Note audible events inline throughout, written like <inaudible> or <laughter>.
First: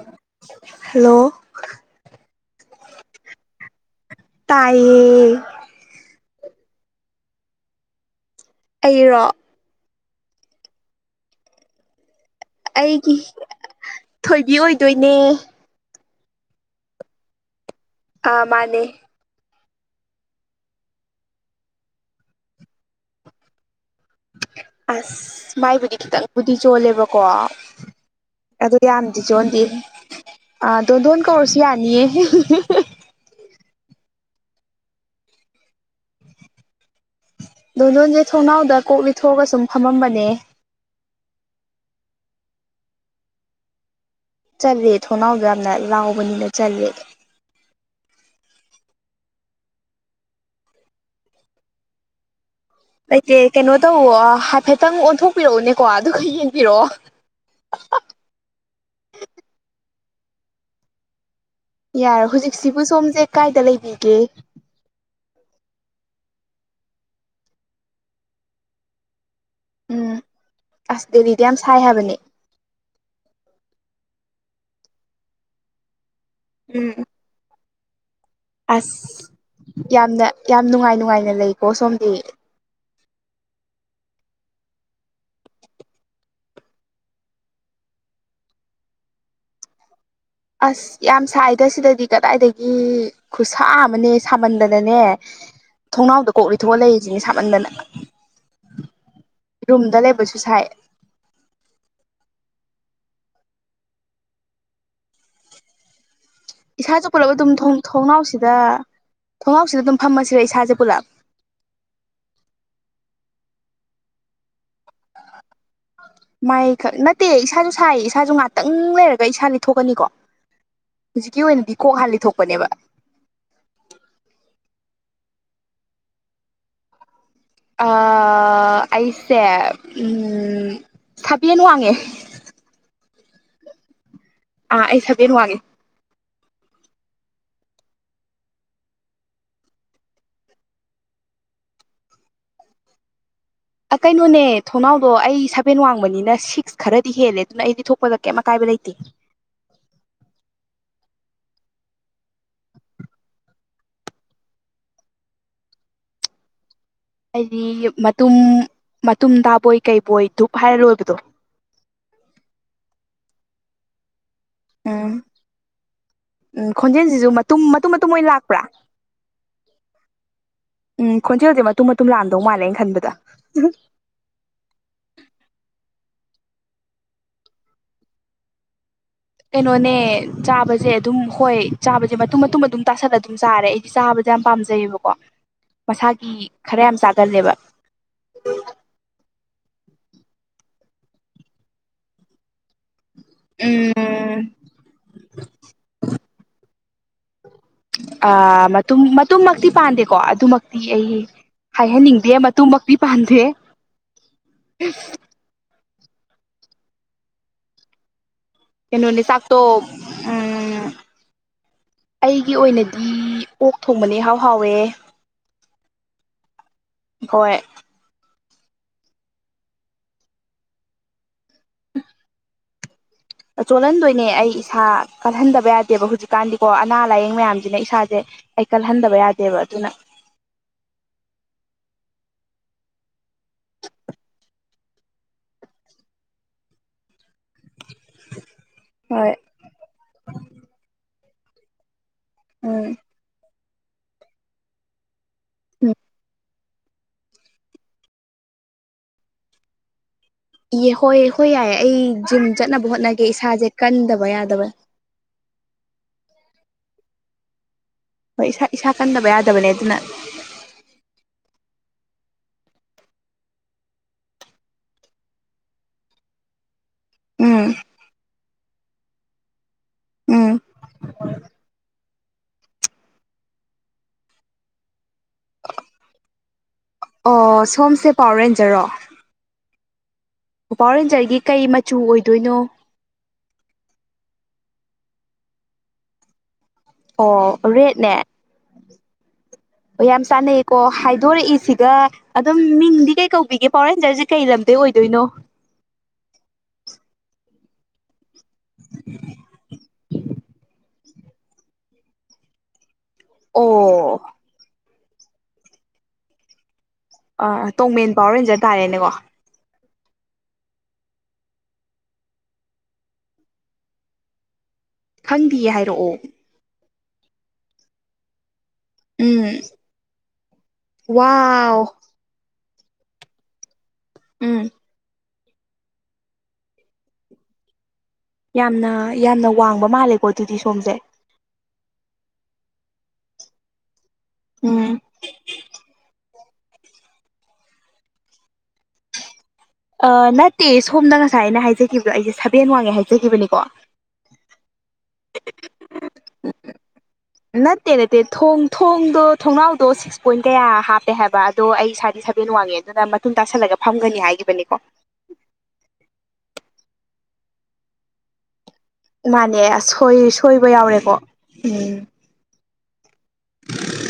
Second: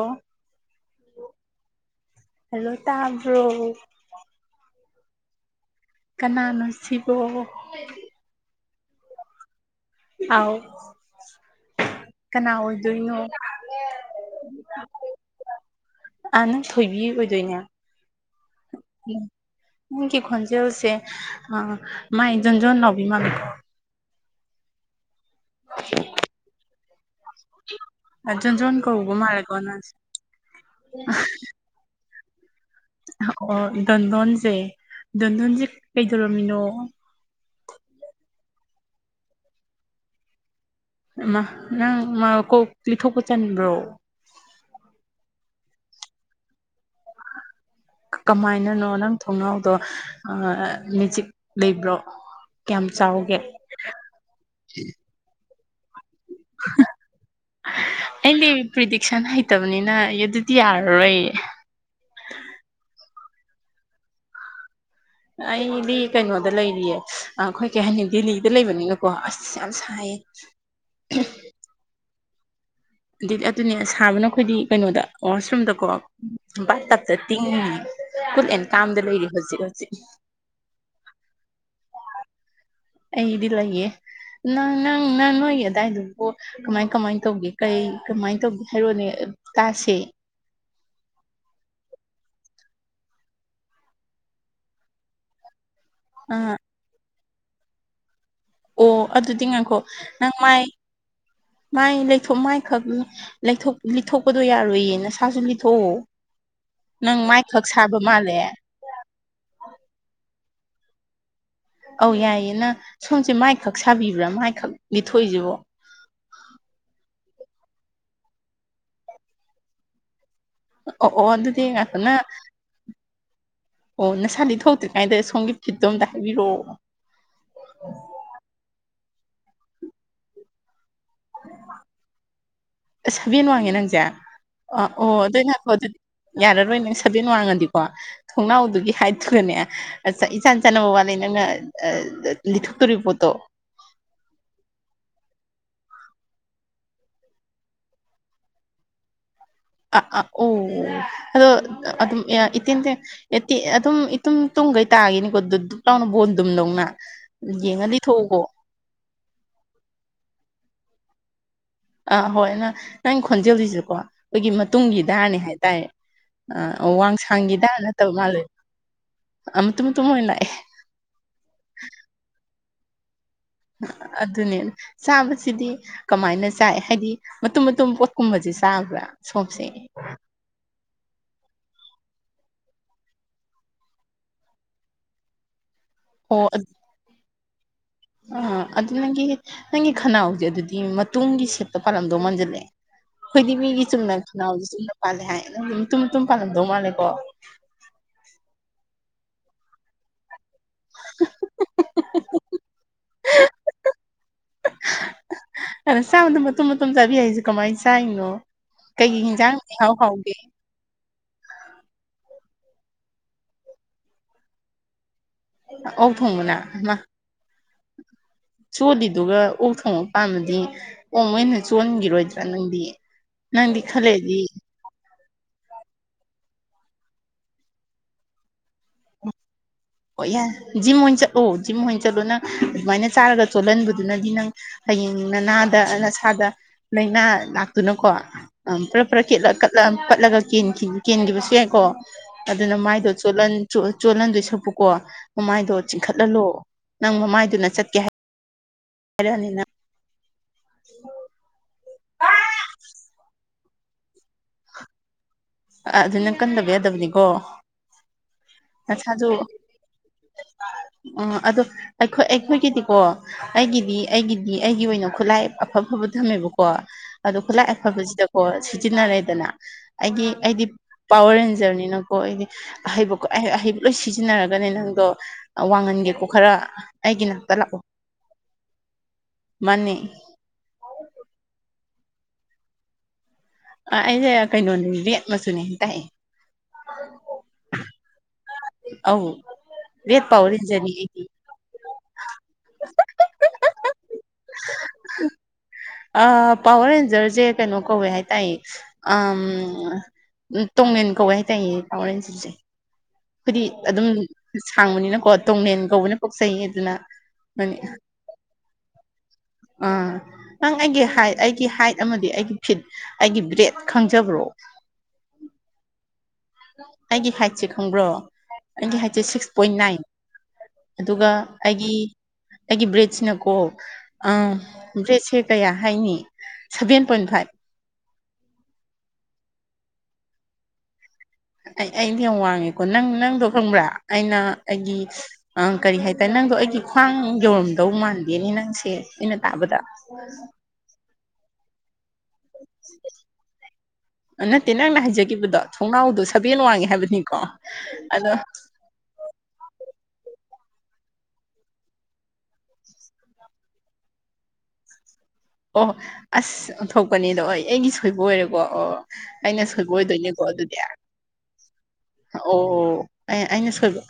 ꯑꯣ hello hello ꯇꯥꯕ꯭ꯔꯣ ꯇꯥꯏꯌꯦ ꯀꯅꯥꯅꯣ ꯁꯤꯕꯣ ꯑꯩꯔꯣ ꯑꯥꯎ ꯀꯅꯥ ꯑꯣꯏꯗꯣꯏꯅꯣ ꯑꯩꯒꯤ ꯊꯣꯏꯕꯤ ꯑꯣꯏꯗꯣꯏꯅꯦ ꯑꯥ ꯅꯪ ꯊꯣꯏꯕꯤ ꯑꯣꯏꯗꯣꯏꯅꯦ ꯑ ꯃꯥꯅꯦ ꯅꯪꯒꯤ ꯈꯣꯟꯖꯦꯜꯁꯦ ꯃꯥꯏ ꯖꯣꯟꯖꯣꯟ ꯂꯥꯎꯕꯤ ꯃꯥꯃꯤꯀꯣ ꯑꯁ ꯃꯥꯏꯕꯨꯗꯤ ꯈꯤꯇꯪꯕꯨꯗꯤ ꯆꯣꯂꯦꯕ ꯀꯣ ꯑꯗꯨ ꯖꯣꯟꯖꯣꯟ ꯀꯧꯕ ꯌꯥꯝꯗꯤ ꯃꯥꯜꯂꯦꯀꯣ ꯆꯣꯟꯗꯤꯦ ꯅꯪꯁꯦ ꯑ ꯗꯣꯟ ꯗꯣꯟ ꯀꯧꯔꯁꯤ ꯌꯥꯅꯤꯌꯦ ꯍꯍꯍꯍ ꯑꯣ ꯗꯟꯙꯣꯟꯁꯦ ꯗꯟꯙꯣꯟꯁꯦ ꯀꯩꯗꯧꯔꯝꯃꯤꯅꯣ ꯑꯗꯣ ꯂꯣꯟꯁꯦ ꯊꯣꯡꯅꯥꯎꯗ ꯀꯣꯛ ꯂꯤꯊꯣꯛꯑꯒ ꯁꯨꯝ ꯐꯝꯃꯝꯕꯅꯦ ꯏꯃ ꯅꯪ ꯃꯥ ꯀꯣꯛ ꯂꯤꯊꯣꯛꯄ ꯆꯟꯕ꯭ꯔꯣ ꯆꯠꯂꯦ ꯊꯣꯡꯅꯥꯎꯗꯣ ꯌꯥꯝꯅ ꯂꯥꯎꯕꯅꯤꯅ ꯆꯠꯂꯦꯣ ꯀꯃꯥꯏꯅꯅꯣ ꯅꯪ ꯊꯣꯡꯅꯥꯎꯗꯣ ꯃꯦꯆꯤꯛ ꯂꯩꯕ꯭ꯔꯣ ꯀꯌꯥꯝ ꯂꯩꯇꯦ ꯆꯥꯎꯒꯦ ꯀꯩꯅꯣ ꯇꯧꯋ ꯍꯥꯏꯐꯦꯠꯇꯪ ꯑꯣꯟꯊꯣꯛꯄꯤꯔꯛꯎꯅꯦꯀꯣ ꯑꯗꯨꯒ ꯌꯦꯡ ꯀꯔꯣꯑꯣ ꯑꯩꯗꯤ ꯄ꯭ꯔꯤꯗꯤꯛꯁꯟ ꯍꯩꯇꯕꯅꯤꯅ ꯑꯗꯨꯗꯤ ꯌꯥꯔꯔꯣꯏ ꯌꯥꯔꯦ ꯍꯧꯖꯤꯛꯁꯤꯕꯨ ꯁꯣꯝꯁꯦ ꯀꯥꯏꯗ ꯂꯩꯕꯤꯒꯦ ꯑꯩꯗꯤ ꯀꯩꯅꯣꯗ ꯂꯩꯔꯤꯌꯦ ꯑꯩꯈꯣꯏ ꯀꯩ ꯍꯥꯏꯅꯤ ꯗꯤꯜꯂꯤꯗ ꯂꯩꯕꯅꯤꯅ ꯀꯣ ꯑꯁ ꯌꯥꯝ ꯁꯥꯏꯌꯦ ꯎꯝ ꯑꯁ ꯗꯦꯜꯂꯤꯗ ꯌꯥꯝ ꯁꯥꯏ ꯍꯥꯏꯕꯅꯦ ꯑꯗꯨꯗꯤ ꯑꯗꯨꯅꯦ ꯁꯥꯕꯅ ꯑꯩꯈꯣꯏꯗꯤ ꯀꯩꯅꯣꯗ ꯋꯥꯁꯔꯨꯝꯗꯀꯣ ꯕꯥ ꯎꯝ ꯇꯞꯇ ꯇꯤꯡꯉꯤ ꯨꯀꯨꯜ ꯑꯦꯟ ꯀꯥꯝꯗ ꯑꯁ ꯂꯩꯔꯤ ꯍꯧꯖꯤꯛ ꯍꯧꯖꯤꯛ ꯌꯥꯝꯅ ꯌꯥꯝ ꯅꯨꯡꯉꯥꯏ ꯅꯨꯡꯉꯥꯏꯅ ꯂꯩꯀꯣ ꯁꯣꯝꯗꯤ ꯑꯩꯗꯤ ꯂꯩꯌꯦ ꯅꯪ ꯅꯪ ꯅꯪ ꯅꯣꯏꯒꯤ ꯑꯗꯨꯗꯥꯋꯥꯏꯗꯨꯕꯨ ꯀꯃꯥꯏ ꯀꯃꯥꯏ ꯇꯧꯒꯦ ꯀꯩ ꯀꯃꯥꯏꯅ ꯇꯧꯒꯦ ꯍꯥꯏꯔꯣꯅꯦ ꯇꯥꯁꯦ ꯑꯁ ꯌꯥꯝ ꯁꯥꯏꯗ ꯁꯤꯗꯗꯤ ꯀꯗꯥꯏꯗꯒꯤ ꯈꯨꯠꯁꯥ ꯑꯃꯅꯦ ꯁꯥꯃꯟꯗꯅꯅꯦ ꯊꯣꯡꯅꯥꯎꯗ ꯀꯣꯛ ꯑꯥ ꯂꯤ ꯊꯣꯛꯑ ꯂꯩꯔꯤꯁꯤꯅꯦ ꯁꯥꯃꯟꯗꯅ ꯑꯣ ꯑꯗꯨꯗꯤ ꯉꯥꯡꯈꯣ ꯔꯨꯝꯗ ꯅꯪ ꯂꯩꯕꯁꯨ ꯃꯥꯏ ꯁꯥꯏ ꯃꯥꯏ ꯂꯩꯊꯣꯛ ꯃꯥꯏꯈꯛ ꯂꯩꯊꯣꯛ ꯂꯤꯠꯊꯣꯛꯄꯗꯣ ꯌꯥꯔꯣꯏꯌꯦ ꯅꯁꯥꯁꯨ ꯂꯤꯠꯊꯣꯛꯑꯣ ꯏꯁꯥꯁꯨ ꯅꯪ ꯄꯨꯜꯂꯞ ꯑꯗꯨꯝ ꯃꯥꯏꯈꯛ ꯁꯥꯕ ꯃꯥꯜꯂꯦ ꯊꯣꯡꯅꯥꯎꯁꯤꯗ ꯊꯣꯡꯅꯥꯎꯁꯤꯗ ꯑꯗꯨꯝ ꯐꯝꯃꯁꯤꯔ ꯏꯁꯥꯁꯦ ꯄꯨꯂꯞ ꯑꯧ ꯌꯥꯏꯌꯦꯅ ꯁꯣꯝꯁꯦ ꯃꯥꯏꯈꯛ ꯁꯥꯕꯤꯕ꯭ꯔꯥ ꯃꯥꯏꯈꯛ ꯂꯤꯊꯣꯛꯏꯁꯤꯕꯣ ꯃꯥꯏꯈꯛ ꯅꯠꯇꯦ ꯏꯁꯥꯁꯨ ꯁꯥꯏ ꯏꯁꯥꯁꯨ ꯉꯍꯥꯛꯇꯪ ꯂꯩꯔꯒ ꯏꯁꯥ ꯂꯤꯊꯣꯛꯀꯅꯤꯀꯣ ꯑꯣ ꯑꯣ ꯍꯧꯖꯤꯛꯀꯤ ꯑꯗꯨꯗꯤ ꯑꯣꯏꯅꯗꯤ ꯉꯥꯏꯈꯣ ꯀꯣꯛ ꯅꯪ ꯍꯥꯜꯂꯤ ꯊꯣꯛꯄꯅꯦꯕ ꯑꯣ ꯅꯁꯥꯗꯤ ꯊꯣꯛꯇ꯭ꯔꯤ ꯀꯥꯏꯗ ꯁꯣꯝꯒꯤ ꯐꯤꯠꯇꯣ ꯑꯝꯇ ꯍꯥꯏꯕꯤꯔꯛꯑꯣ ꯑ ꯑꯩꯁꯦ ꯎꯝ ꯁꯥꯕꯦꯟ ꯋꯥꯡꯉꯦ ꯑꯁ ꯁꯥꯕꯦꯟ ꯋꯥꯡꯉꯦ ꯅꯪꯁꯦ ꯑ ꯑꯥ ꯑꯩ ꯑꯣ ꯁꯥꯕꯦꯟ ꯑꯗꯨꯏ ꯋꯥꯡꯉꯦ ꯅ ꯍꯥꯏꯀꯣ ꯑꯗꯨꯗꯤ ꯌꯥꯔꯔꯣꯏ ꯅꯪ ꯁꯕꯦꯟ ꯋꯥꯡꯉꯗꯤꯀꯣ ꯊꯣꯡꯅꯥꯎꯗꯨꯒꯤ ꯍꯥꯏꯠꯇꯨꯒꯅꯦ ꯏꯆꯥꯟ ꯆꯥꯟꯅꯕ ꯋꯥꯠꯂꯤ ꯅꯪꯅ ꯂꯤꯊꯣꯛꯇꯣꯔꯤ ꯄꯣꯠꯇꯣ ꯑꯥ ꯀꯩꯅꯣꯅꯦ ꯊꯣꯡꯅꯥꯎꯗꯣ ꯑꯩ ꯁꯕꯦꯟ ꯋꯥꯡꯕꯅꯤꯅ ꯁꯤꯛꯁ ꯈꯔꯗꯤ ꯍꯦꯜꯂꯦ ꯑꯗꯨꯅ ꯑꯩꯗꯤ ꯊꯣꯛꯄꯗ ꯀꯩꯝ ꯑꯀꯥꯏꯕ ꯂꯩꯇꯦ ꯑꯥ ꯑꯥ ꯑꯣ ꯑꯗꯣ ꯑꯗꯨ ꯏꯇꯤꯟ ꯌꯦꯠꯇꯤ ꯑꯗꯨꯝ ꯏꯇꯨꯝ ꯇꯨꯡꯒꯩ ꯇꯥꯒꯤꯅꯤꯀꯣ ꯑꯗꯨ ꯗꯨꯕ ꯂꯥꯎꯅ ꯕꯣꯟꯗꯨꯝꯗꯧꯅ ꯑꯩꯗꯤ ꯃꯇꯨꯝ ꯃꯇꯨꯝ ꯇꯥꯕꯣꯏ ꯀꯩꯕꯣꯏ ꯙꯨꯞ ꯍꯥꯏꯔ ꯂꯣꯏꯕꯗꯣ ꯑꯥ ꯍꯣꯏ ꯅ ꯅꯪ ꯈꯣꯟꯖꯦꯜ ꯖꯤꯁꯨꯀꯣ ꯑꯩꯈꯣꯏꯒꯤ ꯃꯇꯨꯡꯒꯤ ꯎꯝ ꯗꯥꯔꯅꯦ ꯍꯥꯏꯇꯥꯏ ꯎꯝ ꯈꯣꯟꯖꯦꯜꯁꯤꯁꯨ ꯋꯥꯡꯁꯥꯡꯒꯤ ꯃꯇꯨꯝ ꯗꯥꯔ ꯃꯇꯨꯝ ꯃꯇꯨꯝ ꯅꯠꯇꯕ ꯑꯣꯏꯅ ꯃꯥꯜꯂꯦ ꯂꯥꯛꯄ꯭ꯔꯥ ꯑꯃ ꯃꯇꯨꯡ ꯇꯨꯝ ꯑꯣꯏꯅ ꯂꯥꯛꯑꯦ ꯎꯝ ꯈꯣꯟꯖꯦꯜꯖꯦ ꯃꯇꯨꯝ ꯃꯇꯨꯝ ꯂꯥꯛꯑꯝꯗꯧ ꯃꯥꯜꯂꯦ ꯑꯩ ꯈꯟꯕꯗ ꯑꯗꯨꯅꯦ ꯆꯥꯕꯁꯤꯗꯤ ꯀꯃꯥꯏꯅ ꯆꯥꯏ ꯍꯥꯏꯗꯤ ꯃꯇꯨꯝ ꯃꯇꯨꯝ ꯄꯣꯠꯀꯨꯝꯕꯖꯤ ꯆꯥꯕ꯭ꯔꯥ ꯁꯣꯝꯁꯦ ꯀꯩꯅꯣꯅꯦ ꯆꯥꯕꯖꯦ ꯑꯗꯨꯝ ꯍꯣꯏ ꯆꯥꯕꯖꯦ ꯃꯇꯨꯝ ꯃꯇꯨꯝ ꯑꯗꯨꯝ ꯇꯥꯁꯜꯂꯒ ꯑꯗꯨꯝ ꯆꯥꯔꯦ ꯑꯩꯗꯤ ꯆꯥꯕꯖꯦ ꯌꯥꯝ ꯄꯥꯝꯖꯩꯌꯦꯕꯀꯣ ꯃꯁꯥꯒꯤ ꯑꯣ ꯈꯔ ꯌꯥꯝ ꯆꯥꯒꯜꯂꯦꯕ ꯑꯥ ꯑꯗꯨ ꯅꯪꯒꯤ ꯅꯪꯒꯤ ꯈꯅꯥꯎꯖꯦ ꯑꯗꯨꯗꯤ ꯃꯇꯨꯡꯒꯤ ꯁꯦꯠꯇ ꯄꯥꯜꯂꯝꯗꯧ ꯃꯥꯟꯖꯜꯂꯛꯑꯦ ꯑꯩꯈꯣꯏꯗꯤ ꯃꯤꯒꯤ ꯆꯨꯝꯅ ꯎꯝ ꯈꯅꯥꯎꯖꯦ ꯆꯨꯝꯅ ꯄꯥꯜꯂꯦ ꯍꯥꯏ ꯅꯪꯗꯤ ꯃꯇꯨꯝ ꯃꯇꯨꯝ ꯄꯥꯜꯂꯝꯗꯧ ꯃꯥꯜꯂꯦꯀꯣ ꯑꯥ ꯃꯇꯨꯡ ꯃꯇꯃꯛꯇꯤ ꯄꯥꯟꯗꯦꯀꯣ ꯑꯗꯨꯃꯛ ꯇꯤ ꯑꯩ ꯍꯥꯏꯍꯟꯅꯤꯡꯗꯦ ꯃꯇꯨꯡꯃꯛꯇꯤ ꯄꯥꯟꯗꯦ ꯑꯗꯣ ꯆꯥꯕꯗꯣ ꯃꯇꯨꯝ ꯃꯇꯨꯝ ꯆꯥꯕꯤ ꯍꯥꯏꯁꯦ ꯀꯃꯥꯏꯅ ꯆꯥꯔꯤꯅꯣ ꯀꯩꯅꯣꯅꯤ ꯆꯥꯛꯇꯣ ꯎꯝ ꯑꯩꯒꯤ ꯑꯣꯏꯅꯗꯤ ꯑꯣꯛ ꯊꯣꯡꯕꯅ ꯏꯍꯥꯎ ꯍꯥꯎꯋꯦ ꯑꯣꯛ ꯊꯣꯡꯕꯅꯥ ꯍꯣꯏ ꯁꯣꯂꯤꯗꯨꯒ ꯑꯣꯛ ꯊꯣꯡ ꯄꯥꯝꯃꯗꯤ ꯑꯣ ꯃꯣꯏꯅ ꯆꯣꯟꯒꯤꯔꯣꯏꯗ꯭ꯔꯥ ꯅꯪꯗꯤ ꯅꯪꯗꯤ ꯈꯔ ꯆꯣꯜꯍꯟꯗꯣꯏꯅꯦ ꯂꯩꯔꯗꯤ ꯑꯩ ꯏꯁꯥ ꯀꯜꯍꯟꯗꯕ ꯌꯥꯗꯦꯕ ꯍꯧꯖꯤꯛꯀꯥꯟꯗꯤꯀꯣ ꯑꯅꯥ ꯂꯥꯏꯌꯦꯡ ꯃꯌꯥꯝꯖꯤꯅ ꯏꯁꯥꯖꯦ ꯑꯩꯩ ꯀꯜꯍꯟꯗꯕ ꯌꯥꯗꯦꯕ ꯑꯗꯨꯅ ꯑꯣ ꯌꯥꯟ ꯖꯤꯝ ꯑꯣꯏꯅ ꯆꯠꯂꯣ ꯖꯤꯝ ꯑꯣꯏꯅ ꯆꯠꯂꯣ ꯅꯪ ꯑꯗꯨꯃꯥꯏꯅ ꯆꯥꯔꯒ ꯆꯣꯜꯍꯟꯕꯗꯨꯅꯗꯤ ꯅꯪ ꯍꯌꯦꯡ ꯅꯅꯥꯗ ꯅꯁꯥꯗ ꯂꯥꯏꯅꯥ ꯂꯥ ꯑꯗꯨꯅꯀꯣ ꯄꯔꯞ ꯄꯔꯞ ꯍꯣꯏ ꯀꯠꯂꯒ ꯄꯠꯂꯒ ꯀꯦꯟꯈꯤ ꯀꯦꯟꯒꯤꯕꯁꯨ ꯌꯥꯏꯀꯣ ꯑꯗꯨꯅ ꯎꯝ ꯃꯥꯏꯗꯣ ꯆꯣꯠꯂꯟ ꯆꯣꯠꯍꯟꯗꯣꯏ ꯁꯔꯨꯛꯄꯨꯀꯣ ꯃꯃꯥꯏꯗꯣ ꯆꯤꯡꯈꯠꯍꯜꯂꯣ ꯅꯪ ꯃꯃꯥꯏꯗꯨꯅ ꯆꯠꯀꯦ ꯍꯥꯏ ꯍꯥꯏꯔꯅꯤ ꯅꯪ ꯏꯌꯦ ꯍꯣꯏ ꯍꯣꯏ ꯌꯥꯏꯌꯦ ꯑꯩ ꯖꯤꯝ ꯆꯠꯅꯕ ꯍꯣꯠꯅꯒꯦ ꯏꯁꯥꯖꯦ ꯀꯟꯗꯕ ꯌꯥꯗꯕ ꯑꯗꯨ ꯅꯪ ꯀꯟꯗꯕ ꯌꯥꯗꯕꯅꯤꯀꯣ ꯍꯣꯏ ꯏꯁꯥ ꯏꯁꯥ ꯀꯟꯗꯕ ꯌꯥꯗꯕꯅꯦ ꯑꯗꯨꯅ ꯑꯥ ꯑꯗꯣ ꯑꯩꯈꯣꯏ ꯑꯩꯈꯣꯏꯒꯤꯗꯤꯀꯣ ꯑꯩꯒꯤꯗꯤ ꯑꯩꯒꯤꯗꯤ ꯑꯩꯒꯤ ꯑꯣꯏꯅ ꯈꯨꯠꯂꯥꯏ ꯑꯐꯥ ꯐꯕ ꯊꯝꯃꯦꯕꯀꯣ ꯀꯣ ꯑꯗꯣ ꯎꯝ ꯈꯨꯠꯂꯥꯏ ꯑꯐꯕꯁꯤꯗꯀꯣ ꯁꯤꯖꯤꯟꯅꯔꯦꯗꯅ ꯑꯩꯒꯤ ꯎꯝ ꯑꯩꯗꯤ ꯄꯋꯔ ꯔꯦꯟꯖꯔꯅꯤꯅꯀꯣ ꯑꯩꯗꯤ ꯑꯍꯩꯕ ꯑꯍꯩ ꯑꯍꯩꯕ ꯂꯣꯏ ꯁꯤꯖꯤꯟꯅꯔꯒꯅꯦ ꯅꯪꯗꯣ ꯋꯥꯡꯍꯟꯒꯦꯀꯣ ꯈꯔ ꯑꯩꯒꯤ ꯅꯥꯛꯇ ꯑꯣ ꯂꯥꯛꯑꯣ ꯁꯣꯝꯁꯦ ꯄꯋꯥꯔ ꯃꯥꯅꯦ ꯄꯥꯎꯋꯔ ꯔꯦꯟꯖꯔꯒꯤ ꯀꯩ ꯃꯆꯨ ꯑꯣꯏꯗꯣꯏꯅꯣ ꯑꯥ ꯑꯩꯖꯦ ꯀꯩꯅꯣꯅꯤ ꯔꯦꯠ ꯃꯆꯨꯅꯦ ꯇꯥꯏꯌꯦ ꯑꯣ ꯔꯦꯠꯅꯦ ꯑꯧ ꯑꯣ ꯌꯥꯝ ꯔꯦꯠ ꯄꯋꯥꯔ ꯆꯥꯟꯅꯩꯌꯦꯀꯣ ꯔꯦꯟꯖꯔꯅꯤ ꯑꯩꯗꯤ ꯍꯥꯏꯗꯣꯔꯛꯏꯁꯤꯒ ꯑꯗꯨꯝ ꯃꯤꯡꯗꯤ ꯀꯩ ꯀꯧꯕꯤꯒꯦ ꯄꯥꯎꯔ ꯍꯦꯟꯖꯔꯖꯦ ꯀꯩ ꯂꯝꯗꯩ ꯑꯣꯏꯗꯣꯏꯅꯣ ꯑꯥ ꯄꯋꯥꯔ ꯔꯦꯟꯖꯔꯖꯦ ꯀꯩꯅꯣ ꯀꯧꯋꯦ ꯍꯥꯏ ꯇꯥꯏ ꯎꯝ ꯇꯣꯡꯡꯂꯦꯟ ꯀꯧꯋꯏ ꯍꯥꯏ ꯇꯥꯏꯌꯦ ꯊꯥꯎꯔꯦꯟꯁꯤꯁꯦ꯫ ꯑꯩꯈꯣꯏꯗꯤ ꯑꯗꯨꯝ ꯑꯣ ꯁꯥꯡꯕꯅꯤꯅꯀꯣ ꯇꯣꯡꯡꯂꯦꯟ ꯀꯧꯕꯅ ꯄꯣꯛꯆꯩ ꯑꯗꯨꯅ ꯑ ꯃꯅꯤ ꯇꯣꯡꯃꯦꯟ ꯄꯋꯥꯔ ꯍꯦꯟꯖꯔ ꯇꯥꯔꯦꯅꯦꯀꯣ ꯑꯥ ꯅꯪ ꯑꯩꯒꯤ ꯍꯥꯏ ꯑꯩꯒꯤ ꯍꯥꯏꯠ ꯑꯃꯗꯤ ꯑꯩꯒꯤ ꯐꯤꯠ ꯑꯩꯒꯤ ꯕ꯭ꯔꯦꯠ ꯈꯪꯖꯕ꯭ꯔꯣ? ꯈꯪꯗꯦ ꯍꯥꯏꯔꯛꯑꯣ ꯑꯩꯒꯤ ꯍꯥꯏꯠꯁꯦ ꯈꯪꯕ꯭ꯔꯣ? ꯑꯩꯒꯤ ꯍꯥꯏꯁꯦ ꯎꯝ ꯁꯤꯛꯁ ꯄꯣꯏꯟ ꯅꯥꯏꯟ ꯑꯗꯨꯒ ꯋꯥꯎ ꯑꯩꯒꯤ ꯑꯩꯒꯤ ꯔꯦꯖꯅ ꯀꯣ ꯑ ꯎꯝ ꯔꯦꯖ ꯁꯦ ꯀꯌꯥ ꯍꯥꯏꯅꯤ ꯁꯚꯦꯟ ꯄꯣꯏꯟ ꯐꯥꯏꯚ꯫ ꯌꯥꯝꯅ ꯌꯥꯝꯅ ꯋꯥꯡꯕ ꯃꯥꯜꯂꯦꯀꯣ ꯑꯗꯨꯗꯤ ꯁꯣꯝꯁꯦ꯫ ꯑꯩ ꯑꯩꯗꯤ ꯌꯥꯝ ꯋꯥꯡꯉꯦꯀꯣ ꯅꯪ ꯅꯪꯗꯣ ꯈꯪꯕ꯭ꯔꯥ ꯑꯩꯅ ꯎꯝ ꯑꯩꯒꯤ ꯑ ꯀꯔꯤ ꯍꯥꯏꯇꯥꯔꯦ ꯅꯪꯗꯣ ꯑꯩꯒꯤ ꯈ꯭ꯋꯥꯡ ꯌꯧꯔꯝꯗꯧ ꯃꯥꯟꯗꯦꯅꯦ ꯅꯪꯁꯦ ꯑꯩꯅ ꯇꯥꯕꯗ ꯑ ꯅꯠꯇꯦ ꯁꯣꯝꯗ ꯉꯁꯥꯏ ꯑꯩꯅ ꯍꯥꯏꯖꯒꯤꯈꯤꯕꯗꯣ ꯑꯩꯁꯦ ꯁꯕꯦꯟ ꯋꯥꯡꯉꯦ ꯍꯥꯏꯖꯒꯤꯕꯅꯤꯀꯣ ꯅꯠꯇꯦ ꯅꯪꯅ ꯍꯥꯏꯖꯕꯗꯣ ꯊꯣꯡꯅꯥꯎꯗꯣ ꯁꯕꯦꯟ ꯋꯥꯡꯉꯦ ꯍꯥꯏꯕꯅꯤꯀꯣ ꯅꯠꯇꯦ ꯅꯠꯇꯦ ꯑꯗꯣ ꯊꯣꯡ ꯊꯣꯡꯗꯣ ꯊꯣꯡꯅꯥꯎꯗꯣ ꯁꯤ ꯁꯤꯛꯁ ꯄꯣꯏꯟ ꯀꯌꯥ ꯍꯥꯞꯄꯦ ꯍꯥꯏꯕ ꯑꯗꯣ ꯑꯩ ꯏꯁꯋꯥꯗꯤ ꯁꯕꯦꯟ ꯋꯥꯡꯉꯦ ꯑꯗꯨꯅ ꯃꯇꯨꯡ ꯇꯥꯁꯜꯂꯒ ꯐꯝꯒꯅꯤ ꯍꯥꯏꯒꯤꯈꯤꯕꯅꯤꯀꯣ ꯑꯣꯣ ꯑꯁ ꯑꯣꯟꯊꯣꯛꯀꯅꯦꯗꯣ ꯍ ꯑꯩꯒꯤ ꯁꯣꯏꯕ ꯑꯣꯏꯔꯦꯀꯣ ꯑꯣ ꯃꯥꯅꯦ ꯑꯩꯅ ꯁꯣꯏꯕ ꯑꯣꯏ ꯑꯣꯏꯗꯣꯏꯅꯦꯀꯣ ꯁꯣꯏꯕ ꯑꯗꯨꯗꯤ ꯌꯥꯎꯔꯦꯀꯣ ꯎꯝ ꯑꯣ ꯑꯩ ꯑꯩꯅ ꯁꯣꯏꯕ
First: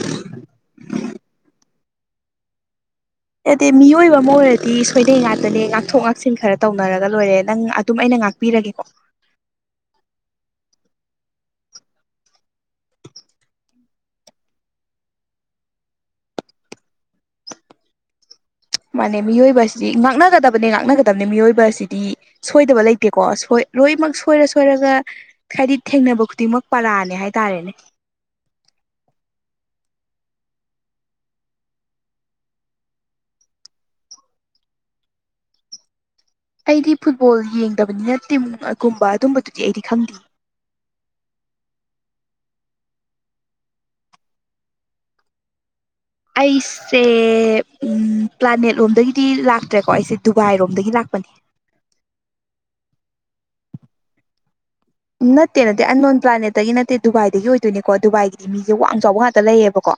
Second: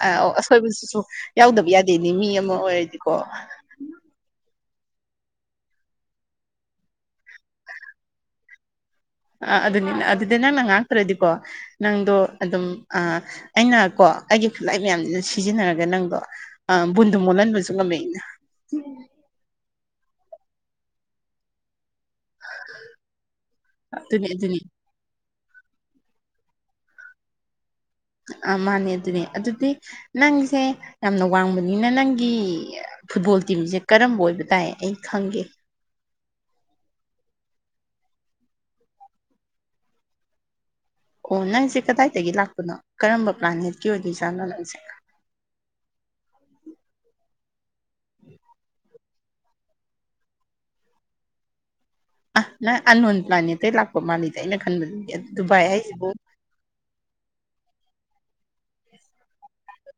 ꯑꯁꯣꯏꯕꯁꯤꯁꯨ ꯌꯥꯎꯗꯕ ꯌꯥꯗꯦꯅꯦ ꯃꯤ ꯑꯃ ꯑꯣꯏꯔꯗꯤꯀꯣ ꯗꯤ ꯃꯤꯑꯣꯏꯕ ꯑꯃ ꯑꯣꯏꯔꯗꯤ ꯁꯣꯏꯗꯩ ꯉꯥꯛꯇꯅꯦ ꯉꯥꯛꯊꯣꯛ ꯉꯥꯛꯁꯤꯟ ꯈꯔ ꯇꯧꯅꯔꯒ ꯂꯣꯏꯔꯦ ꯅꯪ ꯑꯗꯨꯝ ꯑꯩꯅ ꯉꯥꯛ ꯄꯤꯔꯒꯦꯀꯣ ꯑ ꯑꯗꯨꯅꯤ ꯑꯗꯨꯗꯤ ꯅꯪꯅ ꯉꯥꯛꯇ꯭ꯔꯗꯤꯀꯣ ꯅꯪꯗꯣ ꯑꯗꯨꯝ ꯑꯩꯅ ꯀꯣ ꯑꯩꯒꯤ ꯈꯨꯠꯂꯥꯏ ꯃꯌꯥꯝꯁꯤꯅ ꯁꯤꯖꯤꯟꯅꯔꯒ ꯅꯪꯗꯣ ꯑ ꯕꯨꯗꯨ ꯃꯣꯂꯅꯕꯁꯨꯒ ꯃꯩꯅ ꯅꯦ ꯃꯤꯑꯣꯏꯕꯁꯤꯗꯤ ꯉꯥꯛꯅꯒꯗꯕꯅꯦ ꯉꯥꯛꯅꯒꯗꯕꯅꯦ ꯃꯤꯑꯣꯏꯣꯏꯕꯁꯤꯗꯤ꯫ ꯁꯣꯏꯗꯕ ꯂꯩꯇꯦꯀꯣꯣꯏ ꯂꯣꯏꯅꯃꯛ ꯑꯗꯨꯅꯤ ꯁꯣꯏꯔ ꯑꯗꯨꯅꯤ ꯁꯣꯏꯔꯒ ꯍꯥꯏꯗꯤ ꯊꯦꯡꯅꯕ ꯈꯨꯗꯤꯡꯃꯛ ꯄꯔꯥꯅꯦ ꯍꯥꯏꯇꯥꯔꯦꯅꯦ꯫ ꯑ ꯃꯥꯅꯦ ꯑꯗꯨꯅꯦ ꯑꯗꯨꯗꯤ ꯅꯪꯁꯦ ꯌꯥꯝꯅ ꯋꯥꯡꯕꯅꯤꯅ ꯅꯪꯒꯤ ꯐꯨꯠꯕꯣꯜ ꯇꯤꯝꯁꯦ ꯀꯔꯝꯕ ꯑꯣꯏꯕ ꯇꯥꯏ ꯑꯩ ꯈꯪꯒꯦ꯫ ꯑꯩꯗꯤ ꯐꯨꯠꯕꯣꯜ ꯌꯦꯡꯗꯕꯅꯤꯅ ꯇꯤꯝꯒꯨꯝꯕ ꯑꯗꯨꯝꯕꯗꯨꯗꯤ ꯑꯩꯗꯤ ꯈꯪꯗꯦ꯫ ꯑꯣ ꯅꯪꯁꯦ ꯀꯗꯥꯏꯗꯒꯤ ꯂꯥꯛꯄꯅꯣ ꯀꯔꯝꯕ ꯄ꯭ꯂꯥꯅꯦꯠꯀꯤ ꯑꯣꯏꯗꯣꯏꯖꯥꯠꯅꯣ ꯅꯪꯁꯦ꯫ ꯑꯩꯁꯦ ꯎ ꯄ꯭ꯂꯥꯅꯦꯠ ꯂꯣꯝꯗꯒꯤꯗꯤ ꯂꯥꯛꯇ꯭ꯔꯦꯀꯣ ꯑꯩꯁꯦ ꯗꯨꯕꯥꯏꯔꯣꯝꯗꯒꯤ ꯂꯥꯛꯄꯅꯤ꯫ ꯑꯍ ꯅꯪ ꯑꯟꯟ ꯄ꯭ꯂꯥꯅꯦ ꯑꯇꯩ ꯂꯥꯛꯄ ꯃꯥꯜꯂꯤꯗꯤ ꯑꯩꯅ ꯈꯟꯕꯗ ꯅꯠꯇꯦ ꯅꯠꯇꯦ ꯑꯅꯣꯟꯟ ꯄꯂꯥꯟꯅꯦꯠ ꯇꯒꯤ ꯅꯠꯇꯦ ꯗꯨꯕꯥꯏꯗꯒꯤ ꯑꯣꯏꯗꯣꯏꯅꯤꯀꯣ ꯗꯨꯕꯥꯏꯗꯗꯤ ꯃꯤꯁꯦ ꯋꯥꯡ ꯆꯥꯎꯕ ꯉꯥꯛꯇ ꯂꯩꯌꯦꯕꯀꯣ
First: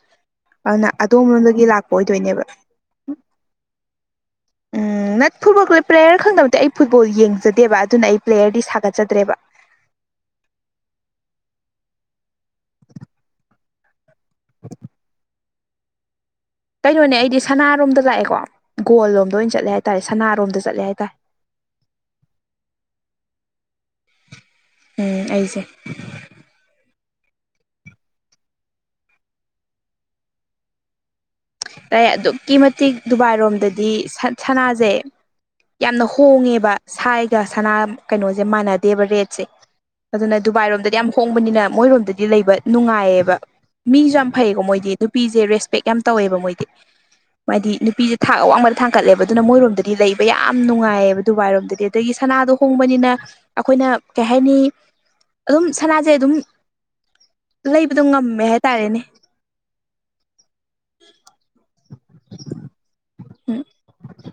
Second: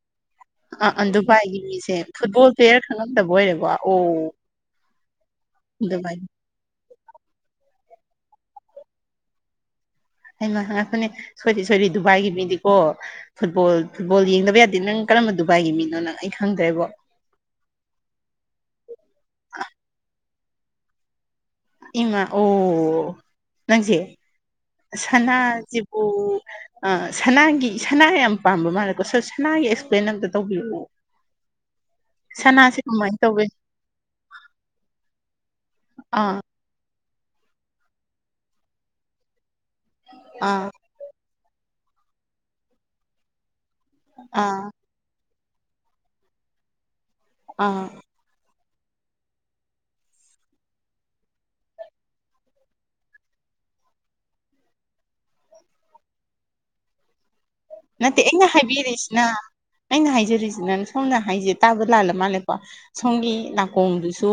ꯑ ꯑꯗꯨꯅ ꯑꯟ ꯗꯨꯕꯥꯏꯒꯤ ꯑꯗꯣꯝꯂꯣꯝꯗꯒꯤ ꯂꯥꯛꯄ ꯃꯤꯁꯦ ꯑꯣꯏꯗꯣꯏꯅꯦꯕ ꯐꯨꯠꯕꯣꯜ ꯄ꯭ꯂꯦꯌꯔ ꯈꯪꯉꯝꯗꯕ ꯑꯣꯏꯔꯦꯀꯣ ꯑꯣ ꯎꯝ ꯅꯠ ꯐꯨꯠꯕꯣ ꯗꯨꯕꯥꯏ ꯄ꯭ꯂꯦꯌꯔ ꯈꯪꯗꯕ ꯅꯠꯇꯦ ꯑꯩ ꯐꯨꯠꯕꯣꯜ ꯌꯦꯡꯖꯗꯦꯕ ꯑꯗꯨꯅ ꯑꯩ ꯄ꯭ꯂꯦꯌꯔꯗꯤ ꯁꯥꯒꯠꯆꯗ꯭ꯔꯦꯕ ꯍꯩꯃꯥ ꯉꯥꯏꯈꯣꯅꯦ ꯁꯣꯔꯤ ꯁꯣꯔꯤ ꯗꯨꯕꯥꯏꯒꯤ ꯃꯤꯗꯤꯀꯣ ꯐꯨꯠꯕꯣꯜ ꯐꯨꯠꯕꯣꯜ ꯌꯦꯡꯗꯕ ꯌꯥꯗꯦ ꯅꯪ ꯀꯔꯝꯕ ꯗꯨꯕꯥꯏꯒꯤ ꯃꯤꯅꯣ ꯅꯪ ꯑꯩ ꯈꯪꯗ꯭ꯔꯦꯕ ꯍꯣꯏꯅꯦ ꯑꯩꯗꯤ ꯁꯅꯥꯔꯣꯝꯗ ꯂꯥꯛꯑꯦꯀꯣ ꯒꯣꯜ ꯂꯣꯝꯗ ꯑꯣꯏꯅ ꯆꯠꯂꯦ ꯍꯥꯏꯇꯥꯔꯦ ꯁꯅꯥꯔꯣꯝꯗ ꯆꯠꯂꯦ ꯍꯥꯏꯇꯥꯔꯦ ꯏꯃꯥ ꯑꯣ ꯅꯪꯁꯦ ꯎꯝ ꯑꯩꯁꯦ ꯁꯅꯥꯖꯤꯕꯨ ꯑ ꯁꯅꯥꯒꯤ ꯁꯅꯥ ꯌꯥꯝ ꯄꯥꯝꯕ ꯃꯥꯜꯂꯦꯀꯣ ꯁꯣ ꯁꯅꯥꯒꯤ ꯑꯦꯛꯁꯄ꯭ꯂꯦꯟ ꯑꯝꯇ ꯇꯧꯕꯤꯔꯛꯑꯣ ꯑꯗꯨꯛꯀꯤ ꯁꯅꯥꯁꯦ ꯃꯇꯤꯛ ꯀꯃꯥꯏꯅ ꯇꯧꯋꯦ ꯗꯨꯕꯥꯏꯔꯣꯝꯗꯗꯤ ꯁ ꯁꯅꯥꯖꯦ ꯌꯥꯝꯅ ꯑꯥ ꯍꯣꯡꯉꯦꯕ ꯁꯥꯏꯒ ꯁꯅꯥ ꯀꯩꯅꯣꯁꯦ ꯃꯥꯟꯅꯗꯦꯕ ꯔꯦꯠꯁꯦ ꯑꯗꯨꯅ ꯑꯥ ꯗꯨꯕꯥꯏꯔꯣꯝꯗꯗꯤ ꯌꯥꯝ ꯍꯣꯡꯕꯅꯤꯅ ꯃꯣꯏꯔꯣꯝꯗꯗꯤ ꯂꯩꯕ ꯅꯨꯡꯉꯥꯏꯌꯦꯕ꯫ ꯃꯤꯁꯨ ꯌꯥꯝ ꯐꯩꯀꯣ ꯑꯥ ꯃꯣꯏꯗꯤ ꯅꯨꯄꯤꯖꯦ ꯔꯦꯁꯄꯦꯛ ꯌꯥꯝ ꯇꯧꯋꯦꯕ ꯃꯣꯏꯗꯤ ꯃꯥꯏꯗꯤ ꯑꯥ ꯅꯨꯄꯤꯖꯦ ꯊꯥꯛ ꯑꯋꯥꯡꯕꯗ ꯊꯥꯡꯀꯠꯂꯦꯕ ꯑꯗꯨꯅ ꯃꯣꯏꯔꯣꯝꯗꯗꯤ ꯂꯩꯕ ꯌꯥꯝ ꯅꯨꯡꯉꯥꯏꯌꯦꯕ ꯗꯨꯕꯥꯏꯔꯣꯝꯗꯗꯤ ꯑꯗꯒꯤ ꯁꯅꯥꯗꯣ ꯍꯣꯡꯕꯅꯤꯅ ꯑꯩꯈꯣꯏꯅ ꯀꯩ ꯍꯥꯏꯅꯤ ꯑꯗꯨꯝ ꯁꯅꯥꯁꯦ ꯑꯗꯨꯝ ꯂꯩꯕꯗꯣ ꯅꯠꯇꯦ ꯉꯝꯃꯦ ꯑꯩꯅ ꯍꯥꯏꯇꯥꯔꯦꯅꯦ ꯍꯥꯏꯕꯤꯔꯤꯁꯤꯅ ꯑꯩꯅ ꯍꯥꯏꯖꯔꯤꯁꯤꯅ ꯁꯣꯝꯅ ꯍꯥꯏꯖꯦ ꯇꯥꯕ ꯂꯥꯜꯂ ꯃꯥꯜꯂꯦꯀꯣ ꯁꯣꯝꯒꯤ ꯎꯝ ꯅꯥꯀꯣꯡꯗꯨꯁꯨ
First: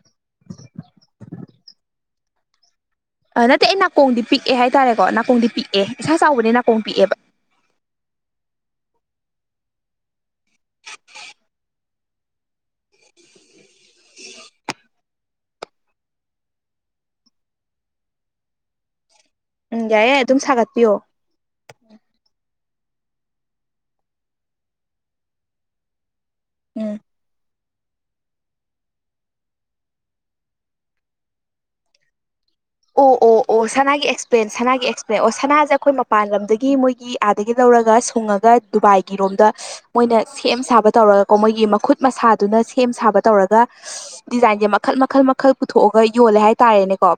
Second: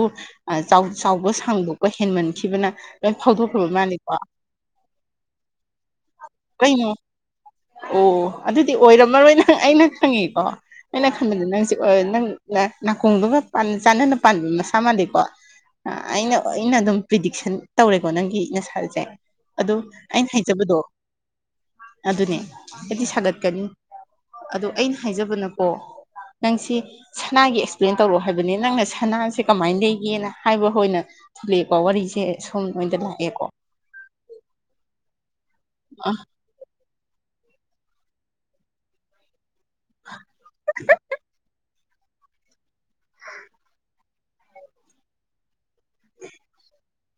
ꯆꯥꯎ ꯆꯥꯎꯕ ꯁꯥꯡꯗꯣꯛꯄ ꯍꯦꯟꯃꯟꯈꯤꯕꯅ ꯂꯣꯏ ꯐꯥꯎꯗꯣꯛꯈ꯭ꯔꯕ ꯃꯥꯅꯦꯀꯣ <unintelligible> ꯑꯦ ꯍꯥꯏꯇꯥꯔꯦꯀꯣ ꯅꯥꯀꯣꯡꯗꯤ ꯄꯤꯛꯑꯦ ꯏꯁꯥ ꯆꯥꯎꯕꯅꯦ ꯅꯥꯀꯣꯡ ꯀꯩꯅꯣ ꯄꯤꯛꯑꯦꯕ ꯑꯣ ꯑꯗꯨꯗꯤ ꯑꯣꯏꯔꯝꯃꯔꯣꯏ ꯅꯪ ꯑꯩꯅ ꯈꯪꯉꯦꯀꯣ ꯑꯩꯅ ꯈꯟꯕꯗ ꯅꯪꯁꯦ <unintelligible> ꯑꯣ ꯅꯪ ꯅꯥꯀꯣꯡꯗꯨꯒ ꯆꯥꯟꯅꯅ ꯄꯥꯟꯕ ꯃꯁꯥ ꯃꯥꯥꯟꯗꯦꯀꯣ ꯑꯥ ꯑꯩꯅ ꯑꯩꯅ ꯑꯗꯨꯝ ꯄ꯭ꯔꯤꯗꯤꯛꯁꯟ ꯇꯧꯔꯦꯀꯣ ꯅꯪꯒꯤ ꯅꯁꯥꯥꯁꯦ ꯑꯗꯨꯝ ꯎꯝ ꯌꯥꯏꯌꯦ ꯑꯩꯅ ꯑꯗꯨꯝ ꯍꯥꯏꯖꯕꯗꯣ ꯁꯥꯒꯠꯄꯤꯌꯣ ꯑꯗꯨꯅꯦ ꯑꯩꯗꯤ ꯁꯥꯒꯠꯀꯅꯤ ꯑꯗꯣ ꯑꯩꯅ ꯍꯥꯏꯖꯕꯅꯀꯣ ꯅꯪꯁꯤ ꯎꯝ ꯁꯅꯥꯒꯤ ꯑꯦꯛꯁ__ ꯑꯦꯄ꯭ꯂꯦꯟ ꯇꯧꯔꯛꯑꯣ ꯍꯥꯏꯕꯅꯤ ꯅꯪꯅ ꯁꯅꯥꯁꯦ ꯀꯃꯥꯏꯟ ꯂꯩꯒꯦꯅ ꯍꯥꯏꯕ ꯑꯣꯏꯅ ꯊꯤꯟꯅꯩꯀꯣ ꯋꯥꯔꯤꯁꯦ ꯁꯣꯝ__ <unintelligible> ꯑꯣ ꯑꯣ ꯑꯣ ꯁꯅꯥꯒꯤ ꯑꯦꯛꯁꯄ꯭ꯂꯦꯟ ꯁꯅꯥꯒꯤ ꯑꯦꯛꯁꯄ꯭ꯂꯦꯟ ꯑꯣ ꯁꯅꯥꯁꯦ ꯑꯩꯈꯣꯏ ꯑ ꯃꯄꯥꯟ ꯂꯝꯗꯒꯤ ꯃꯣꯏꯒꯤ ꯑꯥꯗꯒꯤ ꯂꯧꯔꯒ ꯁꯨꯡꯉꯒ ꯗꯨꯕꯥꯏꯒꯤꯔꯣꯝꯗ ꯃꯣꯏꯅ ꯁꯦꯝ ꯁꯥꯕ ꯇꯧꯔꯒꯀꯣ ꯃꯣꯏꯒꯤ ꯃꯈꯨꯠ <unintelligible> ꯃꯁꯥꯗꯨꯅ ꯁꯦꯝ ꯁꯥꯕ ꯇꯧꯔꯒ ꯗꯤꯖꯥꯏꯟꯁꯦ ꯃꯈꯜ ꯃꯈꯜ ꯃꯈꯜ ꯄꯨꯊꯣꯛꯑꯒ ꯌꯣꯜꯂꯦ ꯍꯥꯏꯇꯥꯔꯦꯅꯦꯀꯣ